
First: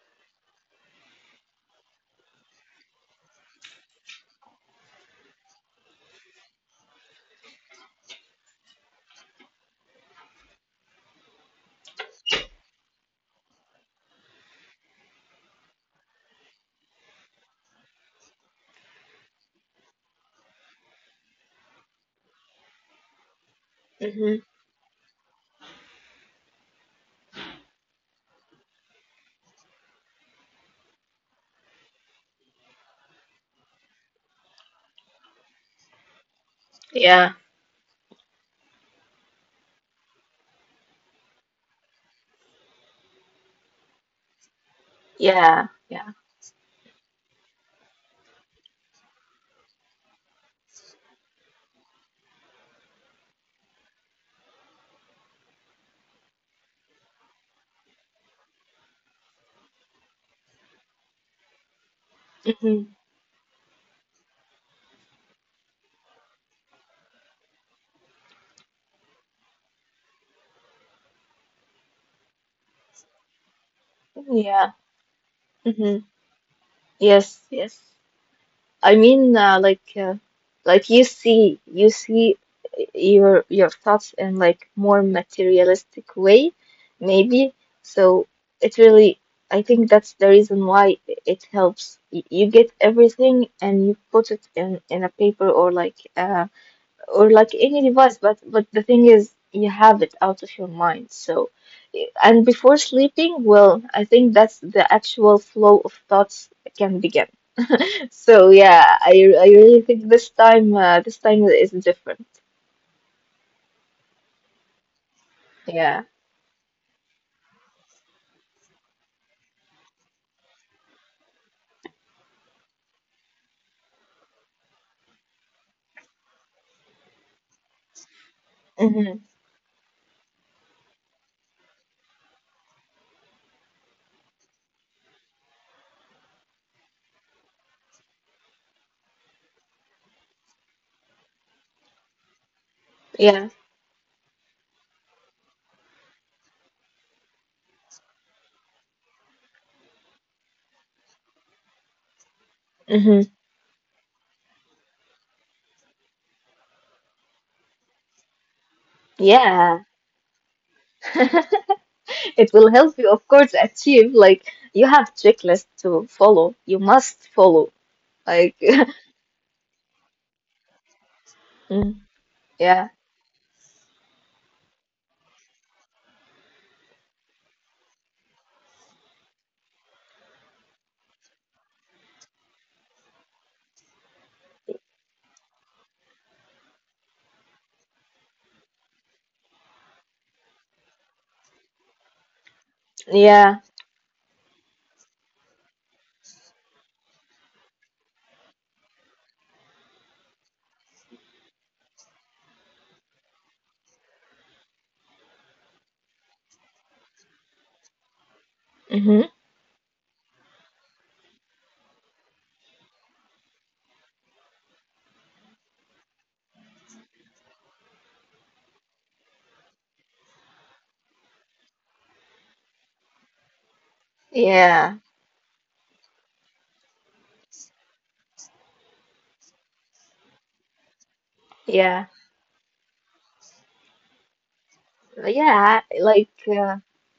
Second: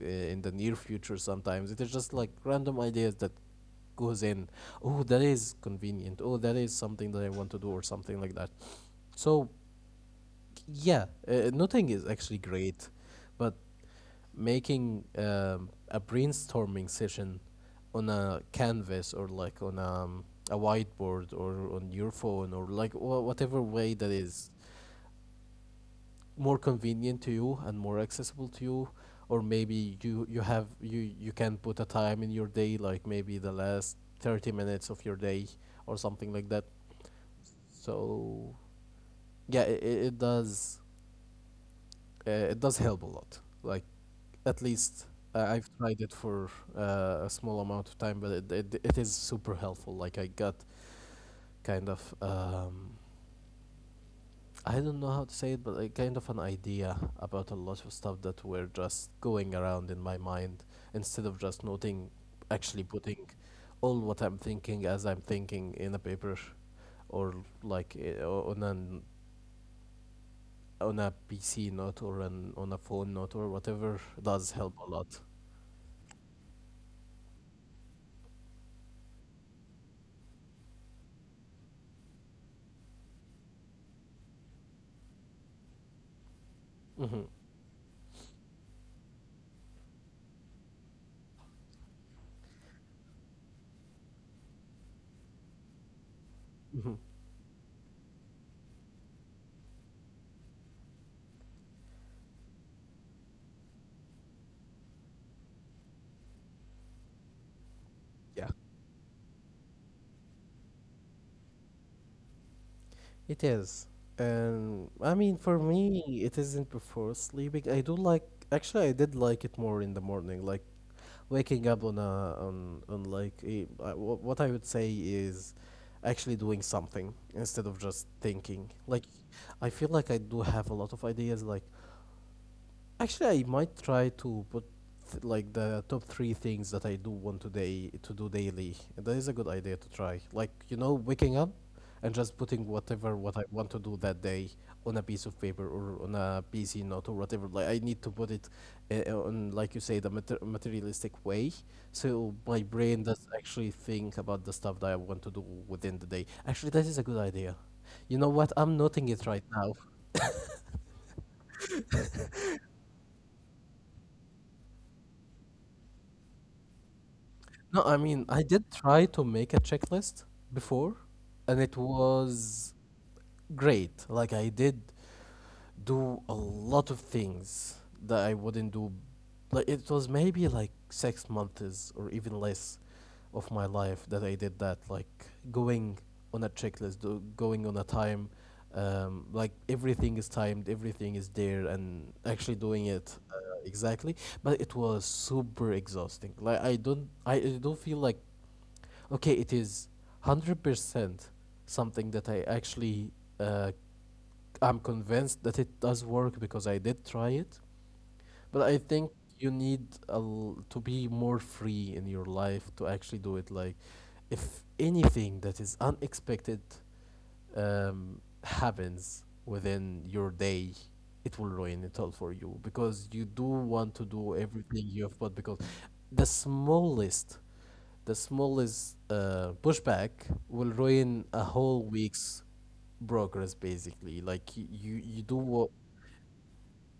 [SPEAKER 1] uh, in the near future sometimes. It is just like random ideas that goes in. Oh, that is convenient. Oh, that is something that I want to do or something like that. So, yeah, uh, nothing is actually great, but making um, a brainstorming session on a canvas or like on um, a whiteboard or on your phone or like wha whatever way that
[SPEAKER 2] Mm-hmm.
[SPEAKER 1] is more convenient to you and more accessible to you or maybe you you have you you can put a time in your day like maybe the last thirty minutes of your day or something like that,
[SPEAKER 2] Yeah.
[SPEAKER 1] so yeah, it, it does uh, it does help a lot. Like at least uh,
[SPEAKER 2] Yeah.
[SPEAKER 1] I've tried
[SPEAKER 2] Yeah.
[SPEAKER 1] it for uh, a small amount of time, but it, it it is super helpful. Like I got kind of um, I don't know how to say it, but like kind of an idea about a lot of stuff that were just going around in my mind instead of just noting, actually
[SPEAKER 2] Mm-hmm.
[SPEAKER 1] putting all what I'm thinking as I'm thinking in a paper or like uh, o- on an on a P C note or an on a phone note or whatever does
[SPEAKER 2] Yeah.
[SPEAKER 1] help a lot.
[SPEAKER 2] Mm-hmm. Yes. Yes. I mean, uh, like, uh, like you see, you see your your thoughts in like more materialistic way,
[SPEAKER 1] Hmm.
[SPEAKER 2] maybe. So it really, I think that's the reason why it helps. Y- You get everything and you put it in in a paper or like uh
[SPEAKER 1] Hmm.
[SPEAKER 2] or like any device. But but the thing is, you have it out of your mind. So y- and before sleeping, well, I think that's the actual flow of thoughts can begin. So
[SPEAKER 1] Yeah.
[SPEAKER 2] yeah, I I really think this time uh, this time is different.
[SPEAKER 1] It is. Um, I mean, for
[SPEAKER 2] Yeah.
[SPEAKER 1] me, it isn't before sleeping. I do like, actually, I did like it more in the morning, like waking up on a on on like a, uh, wh- what I would say is actually doing something instead of just thinking. Like,
[SPEAKER 2] Hmm.
[SPEAKER 1] I feel like I do have a lot of ideas. Like, actually, I might try to put th- like the top three things that I do want today to do daily. That is a good idea to try. Like you know, waking up and just putting whatever
[SPEAKER 2] Yeah.
[SPEAKER 1] what I want to do that day on a piece of paper or on a P C note or whatever. Like I need to put it uh, on, like you say, the mater- materialistic way, so my
[SPEAKER 2] Hmm.
[SPEAKER 1] brain does actually think about the stuff that I want to do within the day. Actually, that is a good idea. You know what? I'm noting it right
[SPEAKER 2] Yeah.
[SPEAKER 1] now.
[SPEAKER 2] It will help you, of course, achieve like you have checklist to follow. You must follow.
[SPEAKER 1] No, I mean,
[SPEAKER 2] Like,
[SPEAKER 1] I did try to make a checklist before, and
[SPEAKER 2] mm,
[SPEAKER 1] it
[SPEAKER 2] yeah.
[SPEAKER 1] was great. Like I did do a lot of things that I wouldn't do. Like it was maybe like six months or even less of my life that I did that. Like going on a checklist, do, going on a time. Um, like everything is timed, everything is there, and actually doing it
[SPEAKER 2] Yeah.
[SPEAKER 1] uh, exactly. But it was super exhausting. Like I don't, I, I don't feel like okay, it is hundred percent something that I actually uh, I'm convinced that it does work because I did try it. But I
[SPEAKER 2] Hmm.
[SPEAKER 1] think you need a l- to be more free in your life to actually do it. Like, if anything that is unexpected um, happens within your day, it will ruin it all for you because you do want to do
[SPEAKER 2] Yeah.
[SPEAKER 1] everything you have put because the smallest, the smallest uh, pushback will ruin a whole
[SPEAKER 2] Yeah.
[SPEAKER 1] week's progress basically. Like y- you, you do
[SPEAKER 2] Yeah.
[SPEAKER 1] what.
[SPEAKER 2] Like uh,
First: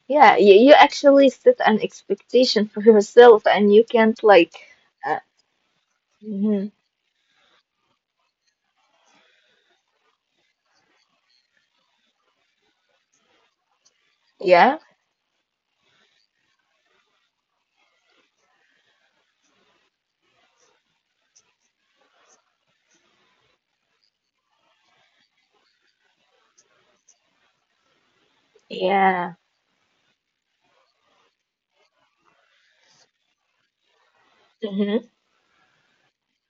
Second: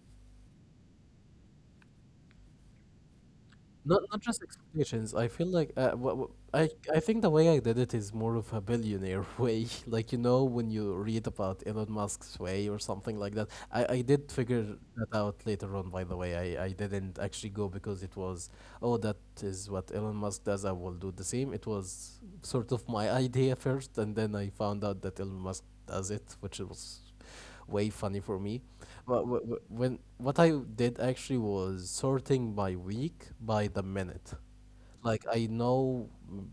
[SPEAKER 2] yeah, you, you actually set an expectation for yourself, and you
[SPEAKER 1] Not not
[SPEAKER 2] can't
[SPEAKER 1] just
[SPEAKER 2] like
[SPEAKER 1] expectations.
[SPEAKER 2] uh,
[SPEAKER 1] I feel like uh, wha- wha- I
[SPEAKER 2] mhm.
[SPEAKER 1] I think the way I did it is more of a billionaire way. Like you know when you read about Elon Musk's way or something like that. I I did figure
[SPEAKER 2] Yeah.
[SPEAKER 1] that out later on. By the way, I I didn't actually go because it was oh that is what Elon Musk does. I will do the same. It was sort of my idea first, and then I found out that Elon Musk does it, which was way funny for me. But
[SPEAKER 2] Yeah.
[SPEAKER 1] wh- wh- when what I did actually was sorting by week by the minute.
[SPEAKER 2] Mm-hmm.
[SPEAKER 1] Like I know mm,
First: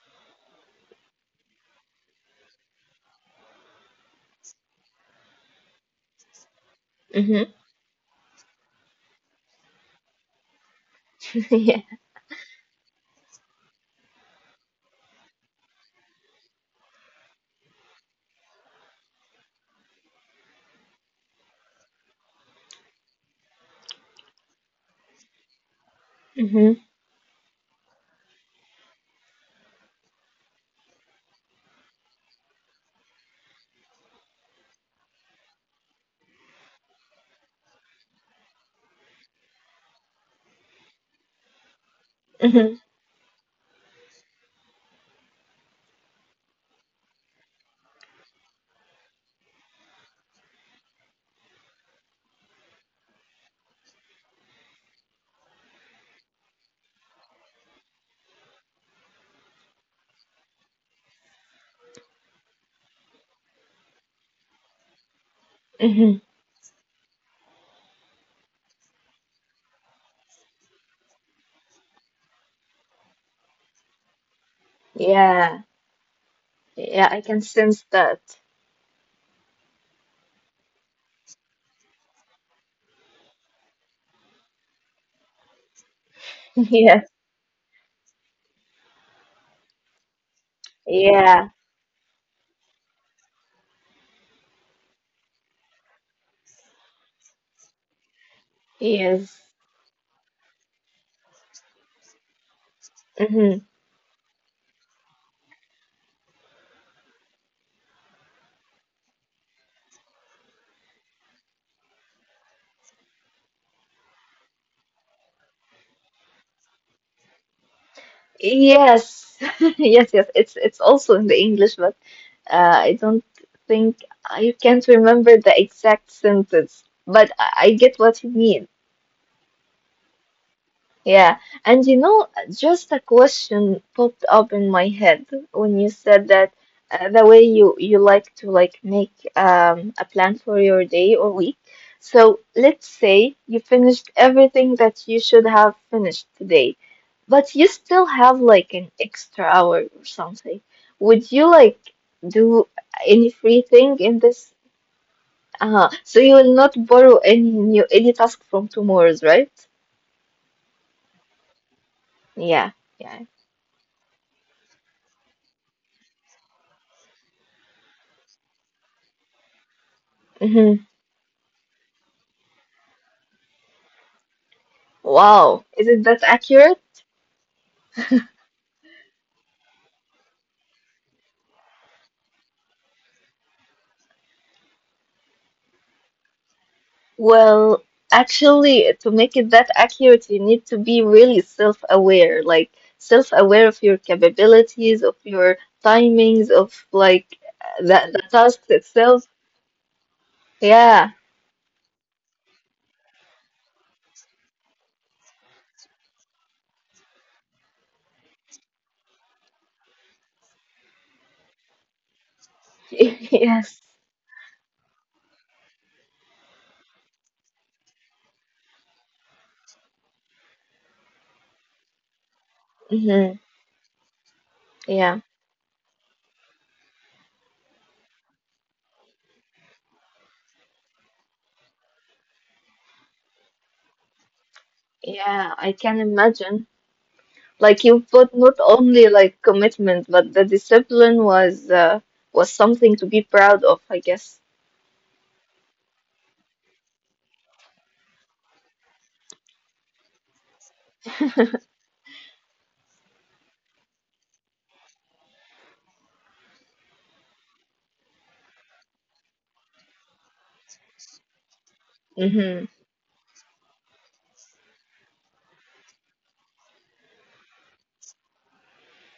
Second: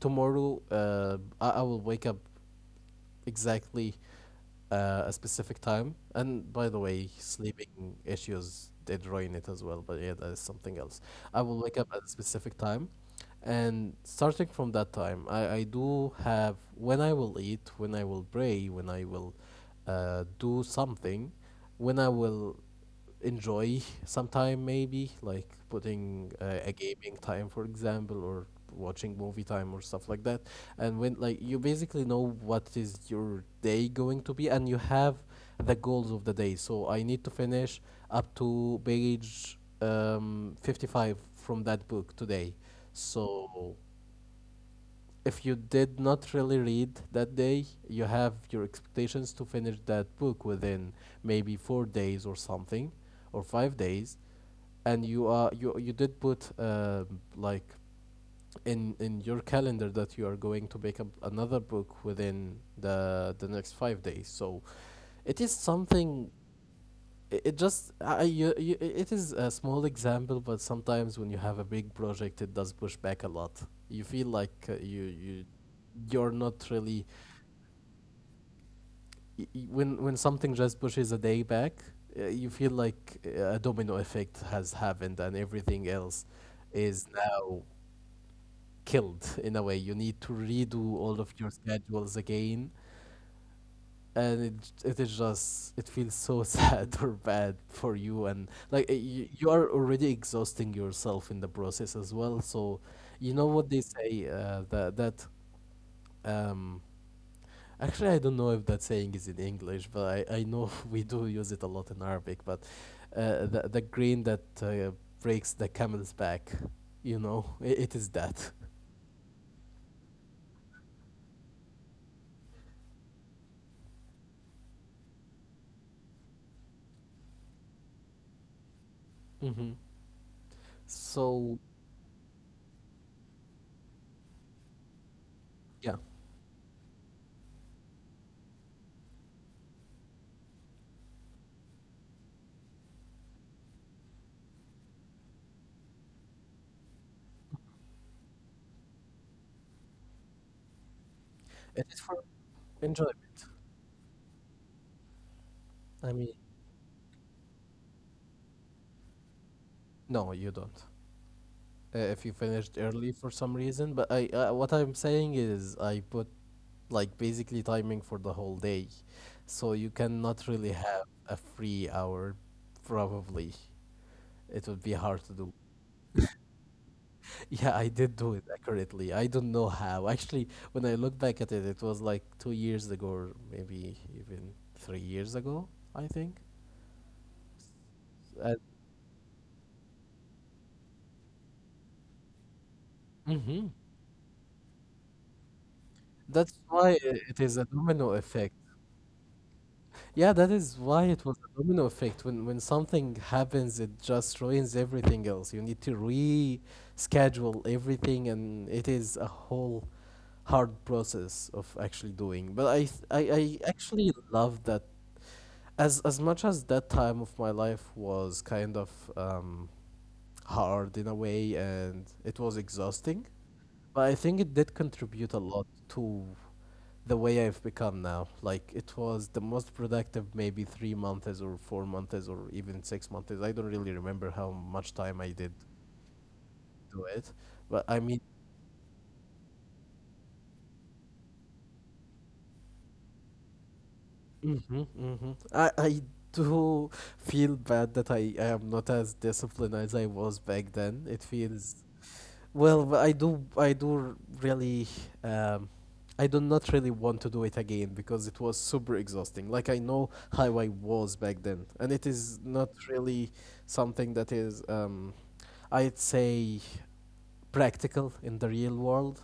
[SPEAKER 1] tomorrow, uh, I, I will wake up exactly uh, a specific time. And by the way, sleeping issues did ruin it as well, but yeah, that is something else. I will wake
[SPEAKER 2] Yeah.
[SPEAKER 1] up at a specific time, and starting from that time, I, I do have when I will eat, when I will pray, when I will uh, do something, when I will enjoy sometime maybe like putting uh, a
[SPEAKER 2] Hmm.
[SPEAKER 1] gaming time for example or watching movie time or stuff like that, and when like you basically know what is your day going to be and you have the goals of the day. So I need to finish up to page um, fifty-five from that book today,
[SPEAKER 2] Hmm.
[SPEAKER 1] so if you did not really read that day, you have your expectations to finish that book within maybe four days or something, or five days, and you are you you did put uh, like in in your calendar that you are going to pick up another book within the the next five days. So it is
[SPEAKER 2] Hmm.
[SPEAKER 1] something, it it just I, you, you, it is a small example, but sometimes when you have a big project it does push back a lot. You feel like uh, you you
[SPEAKER 2] Yeah.
[SPEAKER 1] you're not really
[SPEAKER 2] Yeah, I can sense that.
[SPEAKER 1] y- y- when when something just pushes a day back, uh, you feel like uh, a domino effect has happened and everything else is
[SPEAKER 2] Yes.
[SPEAKER 1] now killed in a way. You need to redo all of your
[SPEAKER 2] Yeah.
[SPEAKER 1] schedules again, and it it is just it feels so sad or bad for you, and like uh, you,
[SPEAKER 2] Yes.
[SPEAKER 1] you are already exhausting yourself in the process as well. So you know
[SPEAKER 2] Hmm.
[SPEAKER 1] what they say uh, that that um actually I don't know if that saying is in English, but I i know we do use it a lot in Arabic, but uh, the the grain that uh, breaks the camel's back, you know, it, it is that.
[SPEAKER 2] Yes. Yes, yes. It's it's also in the English, but uh, I don't think I can't remember the exact sentence, but I, I get what you mean.
[SPEAKER 1] Hmm.
[SPEAKER 2] Yeah,
[SPEAKER 1] So
[SPEAKER 2] and you know, just a question popped up in my head
[SPEAKER 1] yeah,
[SPEAKER 2] when you said that uh, the way you you like to like make um a plan for your day or week. So let's say you finished everything that you should have finished today, but you still have like an extra hour or something. Would you
[SPEAKER 1] it is
[SPEAKER 2] like
[SPEAKER 1] for
[SPEAKER 2] do
[SPEAKER 1] enjoyment.
[SPEAKER 2] any free thing in this? Uh-huh.
[SPEAKER 1] I mean,
[SPEAKER 2] So you will not borrow any new any task from tomorrow's, right?
[SPEAKER 1] no, you don't, uh, if you finished
[SPEAKER 2] Yeah,
[SPEAKER 1] early for
[SPEAKER 2] yeah.
[SPEAKER 1] some reason. But I, uh, what I'm saying is, I put like basically timing for the whole day, so you cannot really
[SPEAKER 2] Mm-hmm.
[SPEAKER 1] have a free hour. Probably it would be hard to do.
[SPEAKER 2] Wow, is it that accurate?
[SPEAKER 1] Yeah, I did do it accurately. I don't know how. Actually, when I look back at it, it was like two years ago, or maybe even three years ago. I think.
[SPEAKER 2] Well,
[SPEAKER 1] Uh,
[SPEAKER 2] actually, to make it that accurate, you need to be really self-aware, like
[SPEAKER 1] hmm.
[SPEAKER 2] self-aware of your capabilities, of your
[SPEAKER 1] That's
[SPEAKER 2] timings,
[SPEAKER 1] why
[SPEAKER 2] of
[SPEAKER 1] it
[SPEAKER 2] like
[SPEAKER 1] is a domino
[SPEAKER 2] the, the
[SPEAKER 1] effect.
[SPEAKER 2] task itself.
[SPEAKER 1] Yeah, that is why it was
[SPEAKER 2] Yeah,
[SPEAKER 1] a domino effect. When when something happens, it just ruins everything else. You need to reschedule everything, and it is a whole hard process of actually doing. But I th- I, I
[SPEAKER 2] yes.
[SPEAKER 1] actually love that. As as much as that time of my life was kind of um, hard in a way, and it was exhausting.
[SPEAKER 2] hmm
[SPEAKER 1] But I think it did contribute
[SPEAKER 2] Yeah,
[SPEAKER 1] a lot to the way I've become now. Like it was the most productive maybe three months or four months or even six months. I don't really remember how much time I did
[SPEAKER 2] yeah, I can imagine.
[SPEAKER 1] do it. But
[SPEAKER 2] Like
[SPEAKER 1] I
[SPEAKER 2] you
[SPEAKER 1] mean,
[SPEAKER 2] put not only like commitment, but the discipline was uh, was something to be proud of, I guess.
[SPEAKER 1] hmm. Hmm. I, I do feel bad that I, I am not as disciplined as I was back then. It feels, well, but I do, I do really, um, I do not really want to do it again because it was super exhausting. Like I know how I was back then, and it is not
[SPEAKER 2] Mm-hmm.
[SPEAKER 1] really something that is, um, I'd say, practical in the real world.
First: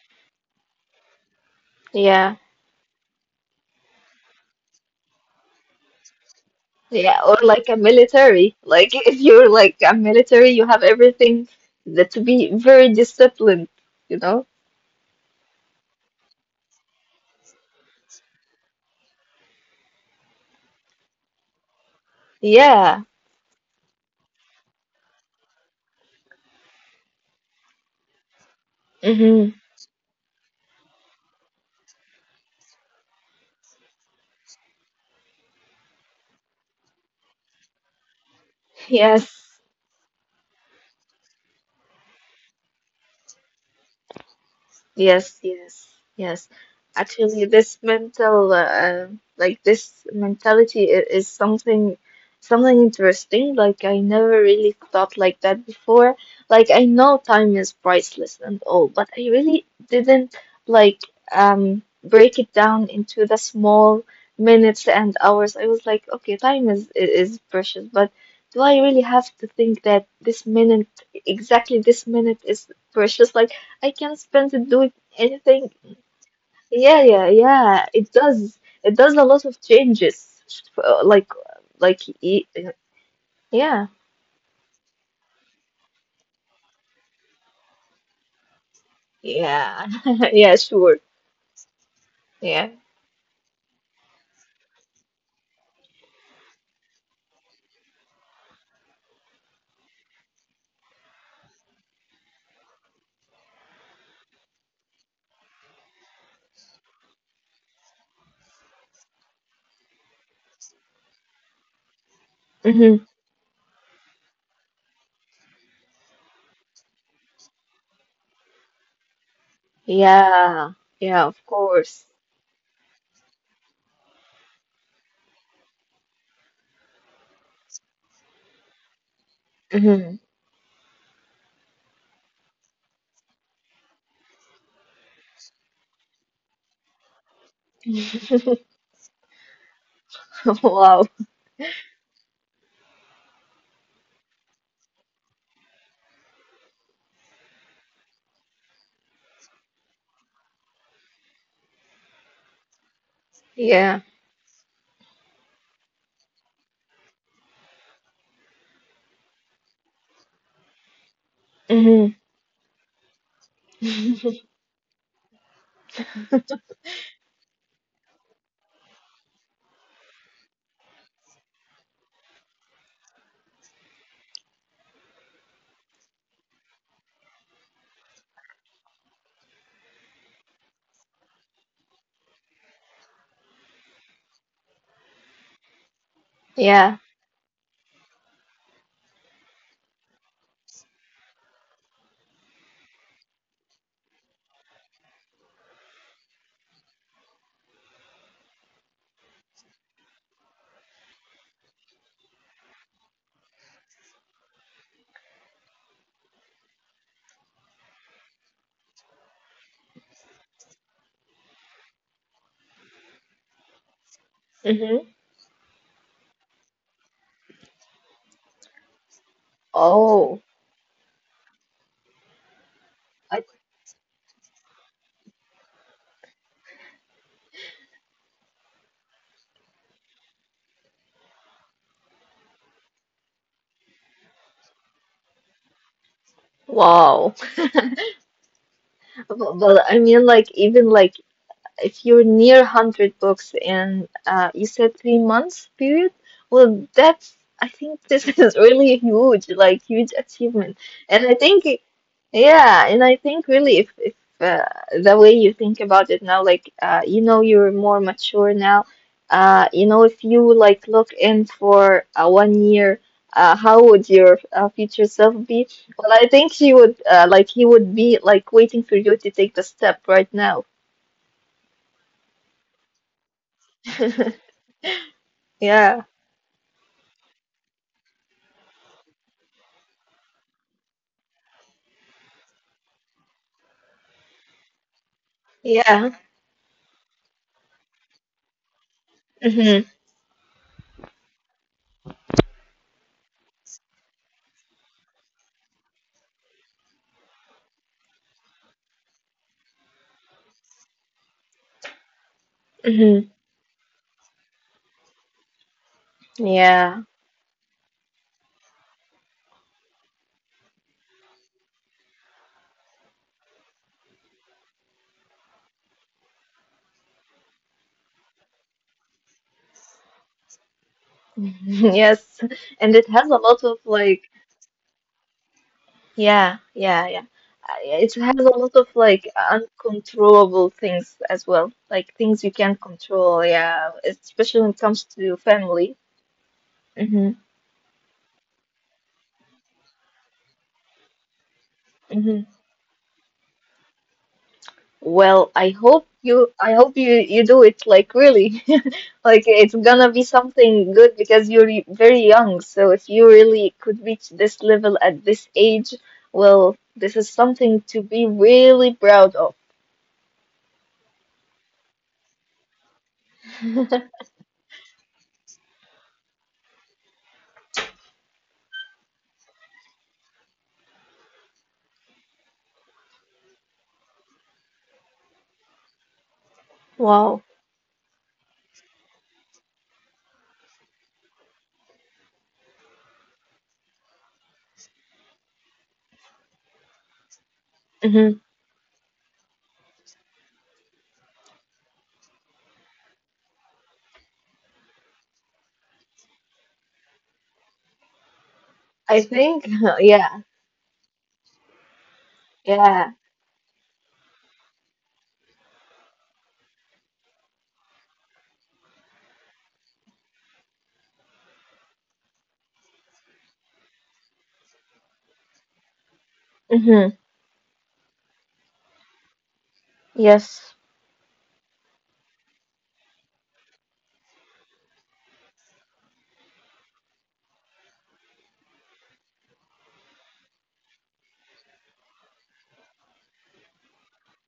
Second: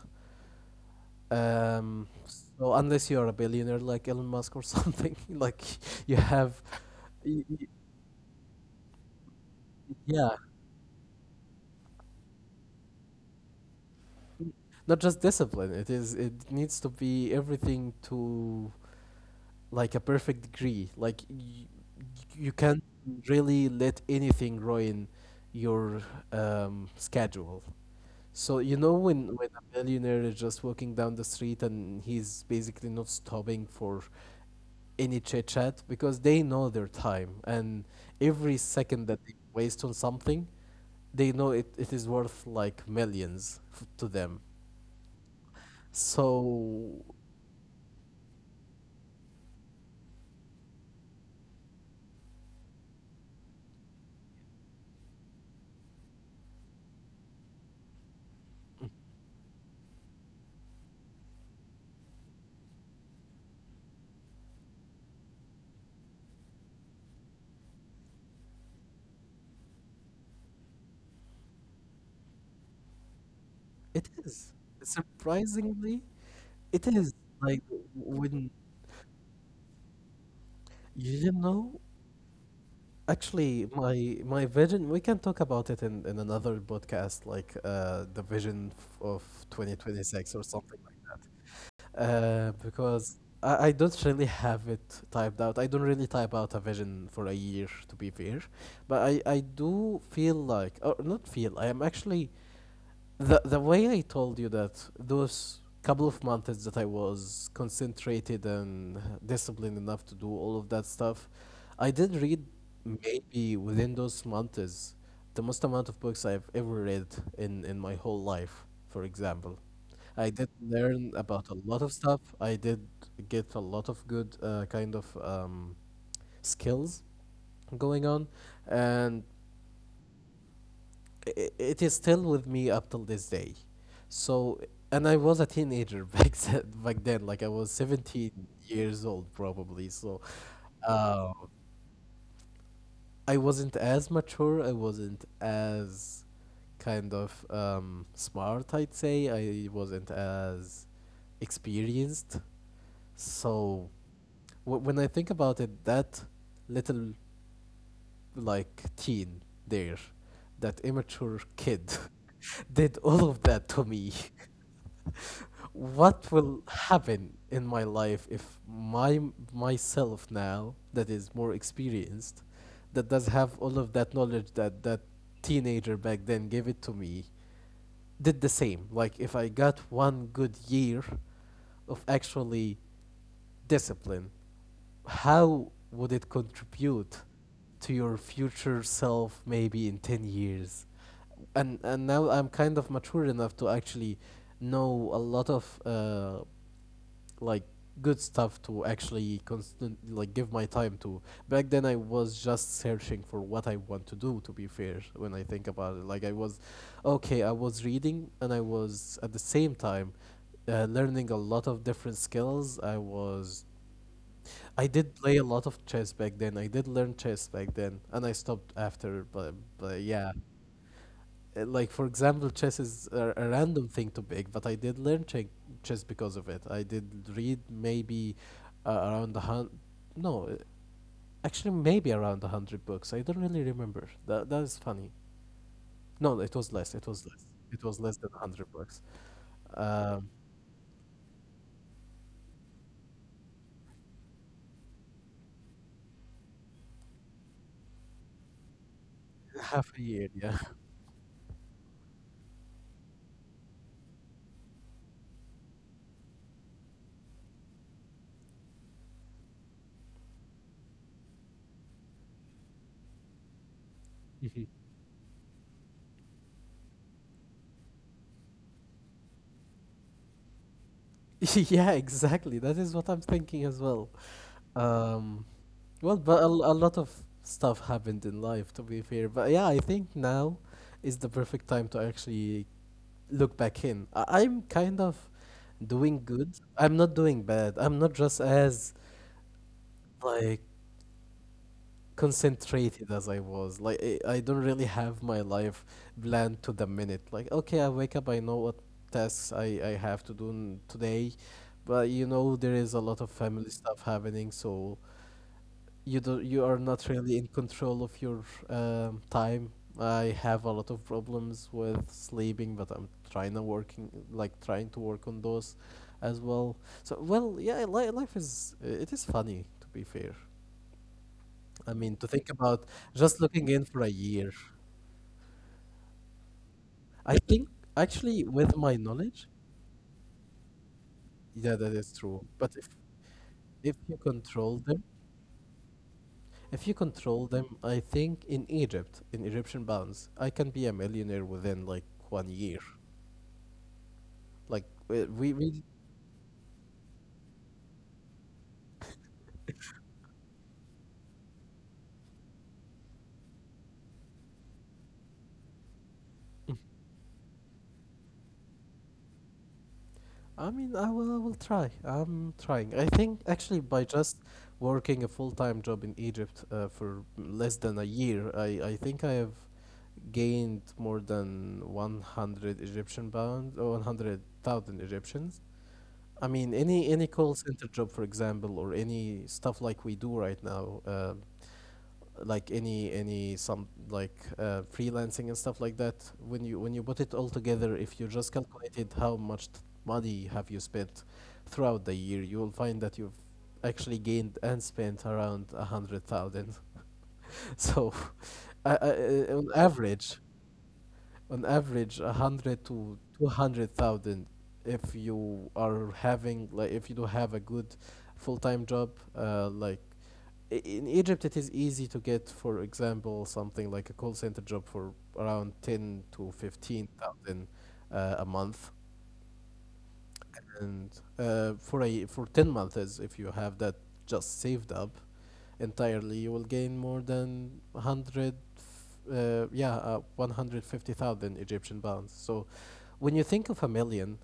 [SPEAKER 1] Um,
[SPEAKER 2] Yeah.
[SPEAKER 1] so unless you're a billionaire like Elon Musk or something, like you have,
[SPEAKER 2] Yeah, or
[SPEAKER 1] y-
[SPEAKER 2] like
[SPEAKER 1] y-
[SPEAKER 2] a military. Like if you're like a
[SPEAKER 1] yeah,
[SPEAKER 2] military, you have everything that to be very disciplined, you know?
[SPEAKER 1] not just discipline. It is, it needs to be everything to like a perfect degree. Like y- you can't
[SPEAKER 2] Yeah.
[SPEAKER 1] really let anything ruin your um, schedule. So you know when
[SPEAKER 2] Mm-hmm.
[SPEAKER 1] when a millionaire is just walking down the street and he's basically not stopping for any chit chat because they know their time, and every second that they
[SPEAKER 2] Yes.
[SPEAKER 1] waste on something, they know it, it is worth like millions f- to them.
[SPEAKER 2] Yes, yes, yes.
[SPEAKER 1] So
[SPEAKER 2] Actually, this mental, uh, like this mentality is, is something, something interesting. Like I never really thought like that before. Like I know time is priceless and all, but I really didn't like um break it down into the small minutes and hours. I was like, okay, time is i- is precious, but do I really have to think that this minute, exactly this minute, is precious? Like. I can
[SPEAKER 1] it
[SPEAKER 2] spend
[SPEAKER 1] is.
[SPEAKER 2] it doing anything.
[SPEAKER 1] Surprisingly,
[SPEAKER 2] Yeah,
[SPEAKER 1] it
[SPEAKER 2] yeah,
[SPEAKER 1] is. Like
[SPEAKER 2] yeah. It does.
[SPEAKER 1] when
[SPEAKER 2] It does a lot of changes. Uh, Like,
[SPEAKER 1] you didn't know,
[SPEAKER 2] like, y-
[SPEAKER 1] actually
[SPEAKER 2] yeah,
[SPEAKER 1] my my vision, we can talk about it in, in another podcast, like uh the vision f- of
[SPEAKER 2] yeah,
[SPEAKER 1] twenty twenty-six or
[SPEAKER 2] yeah.
[SPEAKER 1] something
[SPEAKER 2] Sure.
[SPEAKER 1] like that. Uh
[SPEAKER 2] Yeah.
[SPEAKER 1] because I, I don't really have it typed out. I don't really type out a vision for a year, to be fair. But I, I do feel like, or not feel, I am actually... the the way I told you, that those couple of months that I was concentrated and disciplined enough to do all of that stuff, I did read
[SPEAKER 2] hmm
[SPEAKER 1] maybe within those months the most amount of books I've ever read in in my whole life. For example, I did
[SPEAKER 2] Yeah.
[SPEAKER 1] learn
[SPEAKER 2] Yeah. Of
[SPEAKER 1] about a lot of
[SPEAKER 2] course.
[SPEAKER 1] stuff. I did get a lot of good uh, kind of um, skills going on, and
[SPEAKER 2] Hmm
[SPEAKER 1] i- it is still with me up till this day. So, and I was a teenager back then. Back then, like I was seventeen years old probably. So,
[SPEAKER 2] Wow.
[SPEAKER 1] uh, I wasn't as mature, I wasn't as kind of um, smart, I'd say. I wasn't as experienced. So,
[SPEAKER 2] Yeah.
[SPEAKER 1] w- when I think about it, that little like teen there, that immature kid,
[SPEAKER 2] hmm
[SPEAKER 1] did all of that to me. What will happen in my life if my myself now, that is more experienced, that does have all of that knowledge that that teenager back then gave it to me, did the same? Like if I got one good year of actually discipline, how would it
[SPEAKER 2] Yeah.
[SPEAKER 1] contribute to your future self maybe in ten years? And, and now I'm kind of mature enough to actually know a lot of uh, like good stuff to actually constant like give my time to. Back then I was just searching for what I want to do, to be fair, when I think about it. Like I was, okay, I was reading and I was at the same time uh, learning a lot of different skills. I was... I did
[SPEAKER 2] hmm
[SPEAKER 1] play a lot of chess back then. I did learn chess back then and I stopped after, but, but yeah,
[SPEAKER 2] Oh.
[SPEAKER 1] uh, like for example chess is a,
[SPEAKER 2] I,
[SPEAKER 1] a random thing to pick, but I did learn che- chess. Because of it, I did read maybe uh, around a hundred, no uh, actually maybe around a hundred books. I don't really remember that That is funny. No, it was less, it was
[SPEAKER 2] wow.
[SPEAKER 1] less, it was less than a hundred books.
[SPEAKER 2] But, but
[SPEAKER 1] um
[SPEAKER 2] I mean, like, even like if you're near a hundred books in uh, you said three months period. Well, that's, I think this, is really huge,
[SPEAKER 1] Half a
[SPEAKER 2] like
[SPEAKER 1] year,
[SPEAKER 2] huge
[SPEAKER 1] yeah.
[SPEAKER 2] achievement. And I think, yeah, and I think really, if, if uh, the way you think about it now, like uh, you know, you're more mature now. uh, you know, if you like look in for uh, one year, uh, how would your uh, future self be? Well, I think he would, uh, like he would be like waiting for you to take the step right now.
[SPEAKER 1] Yeah, exactly. That is what I'm thinking as well. Um, well, but a,
[SPEAKER 2] Yeah.
[SPEAKER 1] l- a lot of stuff happened in life, to be fair. But yeah, I think now is the perfect time to actually look back in. I- I'm kind of doing
[SPEAKER 2] Yeah.
[SPEAKER 1] good. I'm not doing bad. I'm not just as
[SPEAKER 2] hmm
[SPEAKER 1] like concentrated as I was. Like I, I don't really have my life planned to the minute. Like okay, I wake up, I know what tasks I I have to do n- today, but you know there is a lot of
[SPEAKER 2] hmm
[SPEAKER 1] family stuff happening, so you do, you are not
[SPEAKER 2] Yeah.
[SPEAKER 1] really in control of your um, time. I have a lot of problems with sleeping, but I'm trying to working, like trying to work on those as well. So well, yeah, li- life is, it is funny, to be fair. I mean, to think
[SPEAKER 2] Yes.
[SPEAKER 1] about
[SPEAKER 2] And it
[SPEAKER 1] just
[SPEAKER 2] has a
[SPEAKER 1] looking
[SPEAKER 2] lot
[SPEAKER 1] in
[SPEAKER 2] of
[SPEAKER 1] for a
[SPEAKER 2] like,
[SPEAKER 1] year.
[SPEAKER 2] yeah, yeah, yeah.
[SPEAKER 1] I think
[SPEAKER 2] Uh, yeah, it
[SPEAKER 1] actually,
[SPEAKER 2] has a
[SPEAKER 1] with
[SPEAKER 2] lot
[SPEAKER 1] my
[SPEAKER 2] of like
[SPEAKER 1] knowledge,
[SPEAKER 2] uncontrollable things as
[SPEAKER 1] yeah,
[SPEAKER 2] well,
[SPEAKER 1] that is
[SPEAKER 2] like
[SPEAKER 1] true.
[SPEAKER 2] things you
[SPEAKER 1] But if
[SPEAKER 2] can't control.
[SPEAKER 1] if
[SPEAKER 2] Yeah,
[SPEAKER 1] you
[SPEAKER 2] especially
[SPEAKER 1] control
[SPEAKER 2] when it
[SPEAKER 1] them,
[SPEAKER 2] comes to family.
[SPEAKER 1] if you
[SPEAKER 2] Mm-hmm.
[SPEAKER 1] control them, I think in Egypt, in Egyptian pounds, I can be a millionaire within like one
[SPEAKER 2] Mm-hmm.
[SPEAKER 1] year. Like we we.
[SPEAKER 2] Well, I
[SPEAKER 1] we-
[SPEAKER 2] hope you I hope you you do it, like, really. Like it's gonna be something good because you're y- very young. So if you really could reach this level at this age, well, this is something to be really proud of.
[SPEAKER 1] I mean, I will, I will try. I'm trying. I think actually by just working a full-time job in Egypt uh, for less than a year, I, I think I have gained more than one hundred Egyptian pounds, or one hundred thousand Egyptians. I mean, any any call
[SPEAKER 2] Wow.
[SPEAKER 1] center job, for example, or any stuff like we do right now, uh, like any any some like uh, freelancing and stuff like that. When you, when you put it all together, if you just
[SPEAKER 2] hmm
[SPEAKER 1] calculated how much t- money have you spent throughout the year, you will find that you've actually gained and spent around a hundred thousand. So uh, uh,
[SPEAKER 2] I
[SPEAKER 1] uh, on
[SPEAKER 2] think,
[SPEAKER 1] average,
[SPEAKER 2] yeah,
[SPEAKER 1] on average a hundred to
[SPEAKER 2] yeah,
[SPEAKER 1] two hundred thousand if you are having, like, if you do have a good full-time job. Uh, like i- in Egypt it is easy to get, for example, something like a call center job for around ten to
[SPEAKER 2] hmm
[SPEAKER 1] fifteen thousand uh, a month.
[SPEAKER 2] yes,
[SPEAKER 1] And uh, for a for ten months, if you have that just saved up entirely, you will gain more than one hundred, uh, yeah, uh, one hundred fifty thousand Egyptian pounds. So when you think of a million,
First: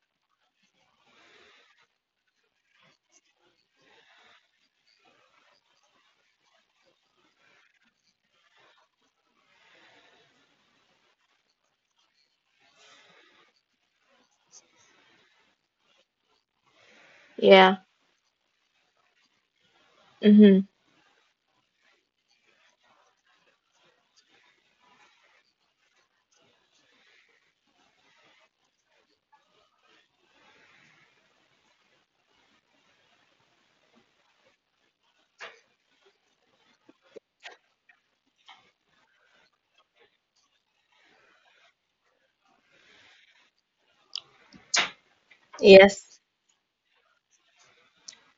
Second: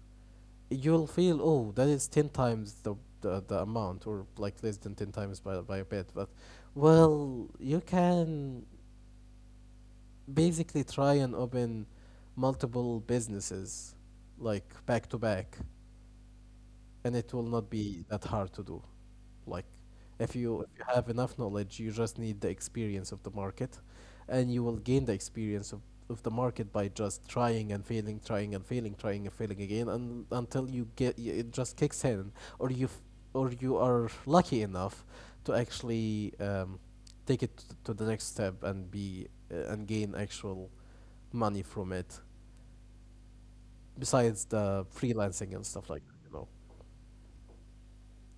[SPEAKER 1] you'll feel, oh, that is ten times the, the, the amount, or like less than ten times by, by a bit. But, well, you can basically try and open multiple businesses, like back to back, and it will not
[SPEAKER 2] yeah,
[SPEAKER 1] be that hard to do. Like, if
[SPEAKER 2] hmm
[SPEAKER 1] you, if you have enough knowledge, you just need the experience of the market, and you will gain the experience of, of the market by just trying and failing, trying and failing, trying and failing again, and until you get y- it just kicks in, or you f- or you are lucky enough to actually um, take it t- to the next step and be uh, and gain actual money from it, besides the freelancing and stuff like that,
[SPEAKER 2] yes.
[SPEAKER 1] you know.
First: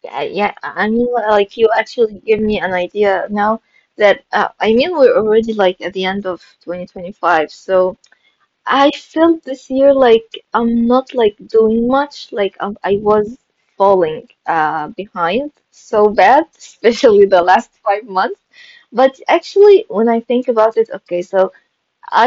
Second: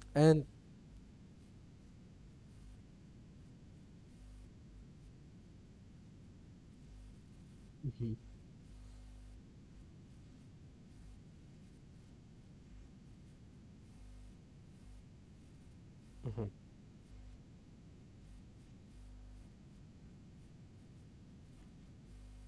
[SPEAKER 2] Yeah,
[SPEAKER 1] And
[SPEAKER 2] yeah, I mean, well, like you actually give me an idea now that uh, I mean, we're already like at the end of twenty twenty-five,
[SPEAKER 1] mhm.
[SPEAKER 2] so I felt this year like I'm not like doing much, like um, I was falling uh behind so
[SPEAKER 1] Mhm.
[SPEAKER 2] bad, especially the last five months. But actually, when I think about it, okay, so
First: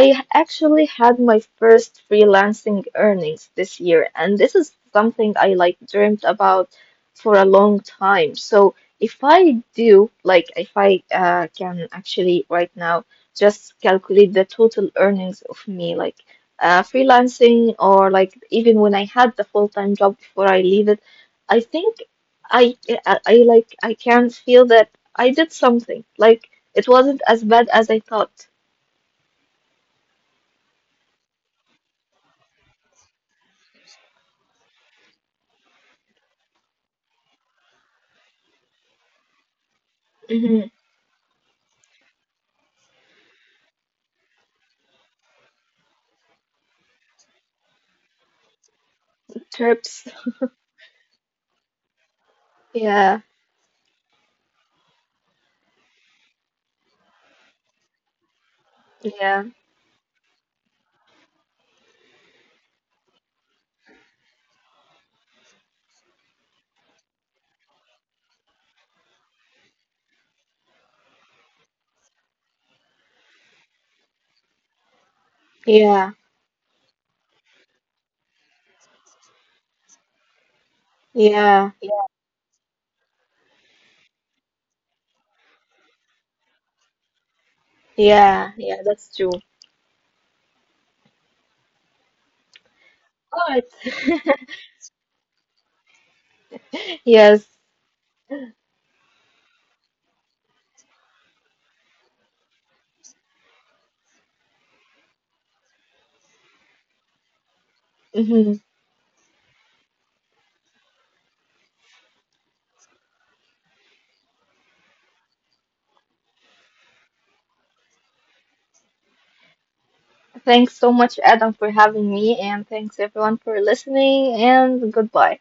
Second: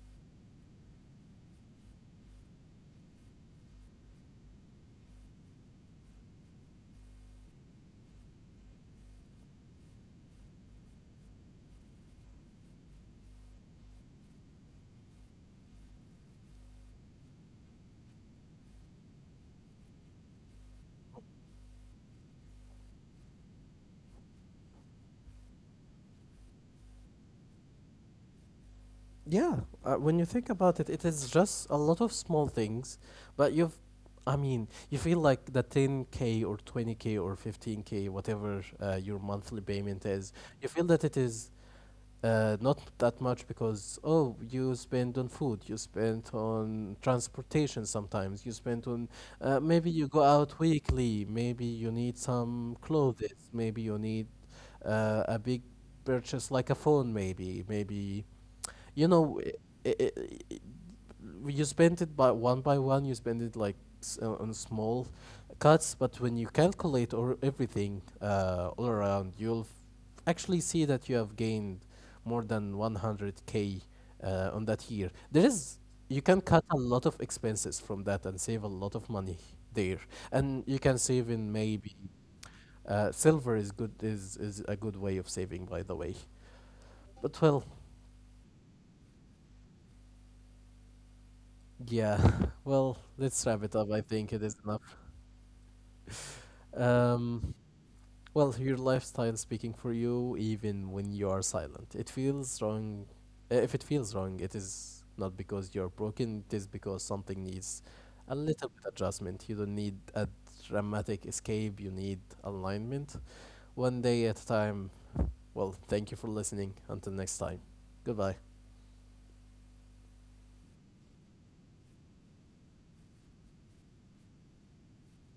[SPEAKER 2] I actually had my first freelancing earnings this year, and this is something I like dreamt about for a long time. So if I do, like, if I uh, can actually right now just calculate the total earnings of me, like uh, freelancing or like even when I had the full-time job before I leave it, I think I, I, I like I can feel that I did something. Like it wasn't as bad as I thought.
[SPEAKER 1] Yeah, uh, when you think about it, it is just a lot of small things, but you've, I mean, you feel like the ten k or twenty k or fifteen k, whatever uh, your monthly payment is, you feel that it is uh, not that much because, oh, you spend on food, you spend on transportation sometimes, you spend on, uh, maybe
[SPEAKER 2] Trips.
[SPEAKER 1] you go out weekly, maybe you need some clothes,
[SPEAKER 2] Yeah,
[SPEAKER 1] maybe you need uh, a big purchase like a phone, maybe, maybe you know,
[SPEAKER 2] yeah,
[SPEAKER 1] i i i you spend it by one by one. You spend it like s- uh, on small cuts, but when you calculate or everything uh, all around, you'll f- actually see that you have gained more than one hundred k uh, on that year. There is,
[SPEAKER 2] yeah,
[SPEAKER 1] you can cut a lot of expenses from that and save a lot of money there, and you can save in
[SPEAKER 2] yeah,
[SPEAKER 1] maybe
[SPEAKER 2] yeah,
[SPEAKER 1] uh, silver. is good is is a good way of saving, by the way. But well,
[SPEAKER 2] yeah, yeah, that's true.
[SPEAKER 1] yeah, well, let's wrap
[SPEAKER 2] Alright.
[SPEAKER 1] it up. I think it is enough.
[SPEAKER 2] Yes.
[SPEAKER 1] Um, well, your lifestyle speaking for you, even when you are silent. It feels wrong. eh, If it feels wrong, it is not because you're broken, it is because something needs a
[SPEAKER 2] hmm
[SPEAKER 1] little bit adjustment. You don't need a dramatic escape, you need alignment. One day at a time. Well, thank you for listening. Until next time. Goodbye.
[SPEAKER 2] Thanks so much, Adam, for having me, and thanks everyone for listening, and goodbye.